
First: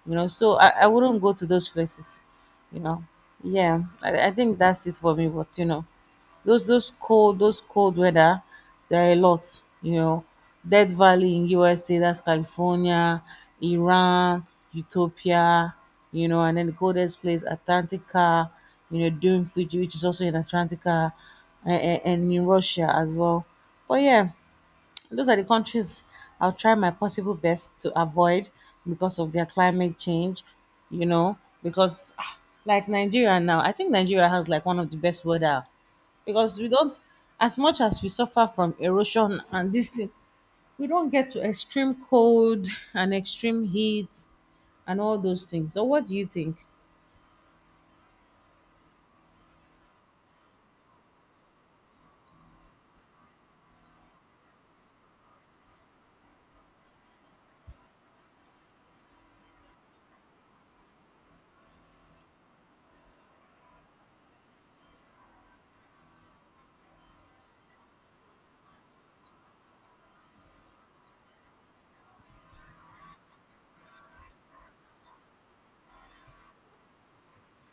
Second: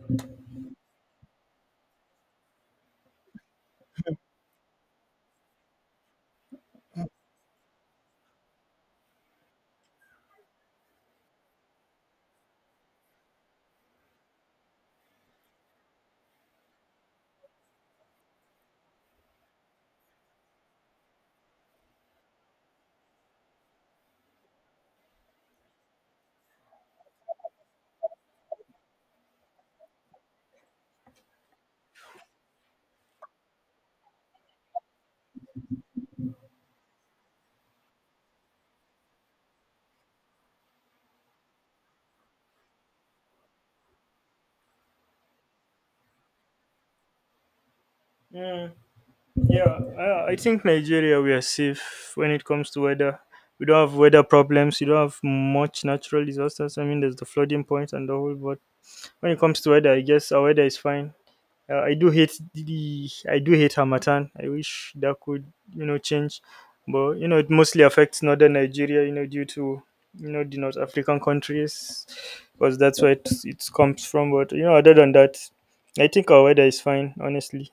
Speaker 2: you know. So I wouldn't go to those places, you know. Yeah, I think that's it for me, but you know, those cold weather, there are a lot, you know. Death Valley in USA, that's California, Iran, Utopia, you know, and then the coldest place Atlantica, you know, doing Fiji, which is also in Atlantica, and in Russia as well. But yeah, those are the countries I'll try my possible best to avoid because of their climate change, you know, because ah, like Nigeria now, I think Nigeria has like one of the best weather, because we don't, as much as we suffer from erosion and this thing, we don't get to extreme cold and extreme heat and all those things. So, what do you think?
Speaker 1: Yeah, I think Nigeria, we are safe when it comes to weather. We don't have weather problems. We don't have much natural disasters. I mean, there's the flooding point and the whole. But when it comes to weather, I guess our weather is fine. I do hate Hamatan. I wish that could, you know, change, but you know it mostly affects northern Nigeria. You know, due to, you know, the North African countries, because that's where it comes from. But, you know, other than that, I think our weather is fine. Honestly,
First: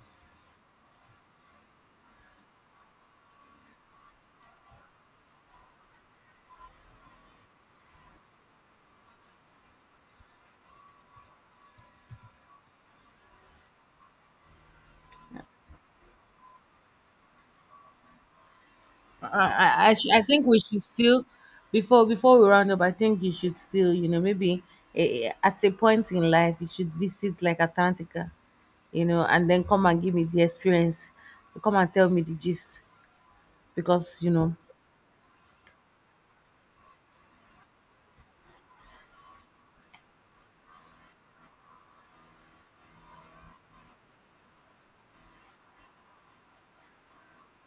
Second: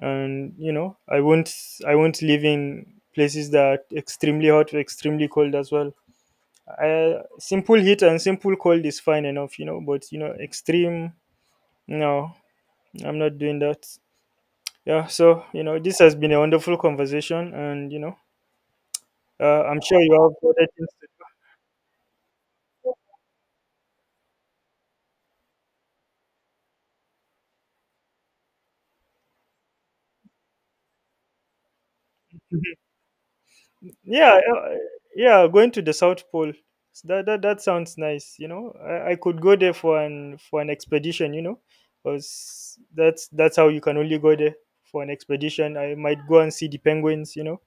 Speaker 1: and, I won't live in places that extremely hot or extremely cold as well. Simple heat and simple cold is fine enough, you know, but, you know, extreme, no, I'm not doing that. Yeah, so, you know, this has been a wonderful conversation, and,
Speaker 2: I
Speaker 1: I'm
Speaker 2: I,
Speaker 1: sure you
Speaker 2: sh- I think
Speaker 1: have
Speaker 2: we
Speaker 1: other
Speaker 2: should
Speaker 1: things to.
Speaker 2: still before we round up, I think you should still, you know, maybe at a point in life you should visit like Atlantica, you know, and then come and give me the experience. Come and tell me the gist, because you
Speaker 1: Yeah,
Speaker 2: know
Speaker 1: yeah, going to the South Pole. That sounds nice, you know. I could go there for an expedition, you know. Because that's how you can only go there, for an expedition. I might go and see the penguins, you know.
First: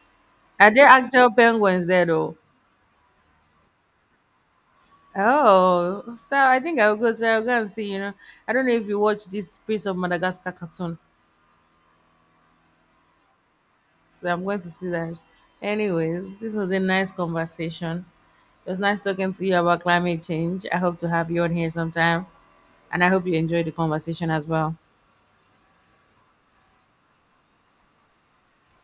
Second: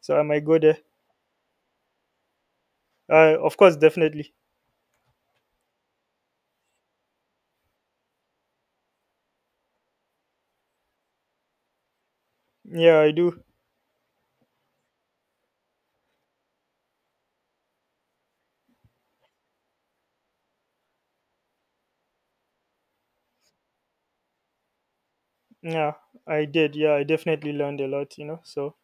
Speaker 1: So I might go
Speaker 2: are
Speaker 1: there.
Speaker 2: there actual penguins there though?
Speaker 1: Of course, definitely.
Speaker 2: Oh, so I think I'll go. So I'll go and see. You know, I don't know if you watch this Prince of Madagascar cartoon.
Speaker 1: Yeah, I do.
Speaker 2: So I'm going to see that. Anyways, this was a nice conversation. It was nice talking to you about climate change. I hope to have you on here sometime. And I hope you enjoyed the conversation as well.
Speaker 1: Yeah, I did. Yeah, I definitely learned a lot, you know. So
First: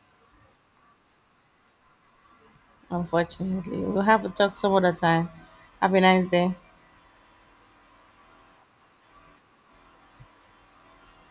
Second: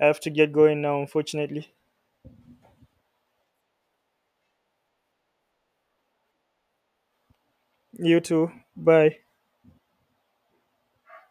Speaker 1: I have to get going now, unfortunately.
Speaker 2: Unfortunately, we'll have to talk some other time. Have a nice day.
Speaker 1: You too. Bye.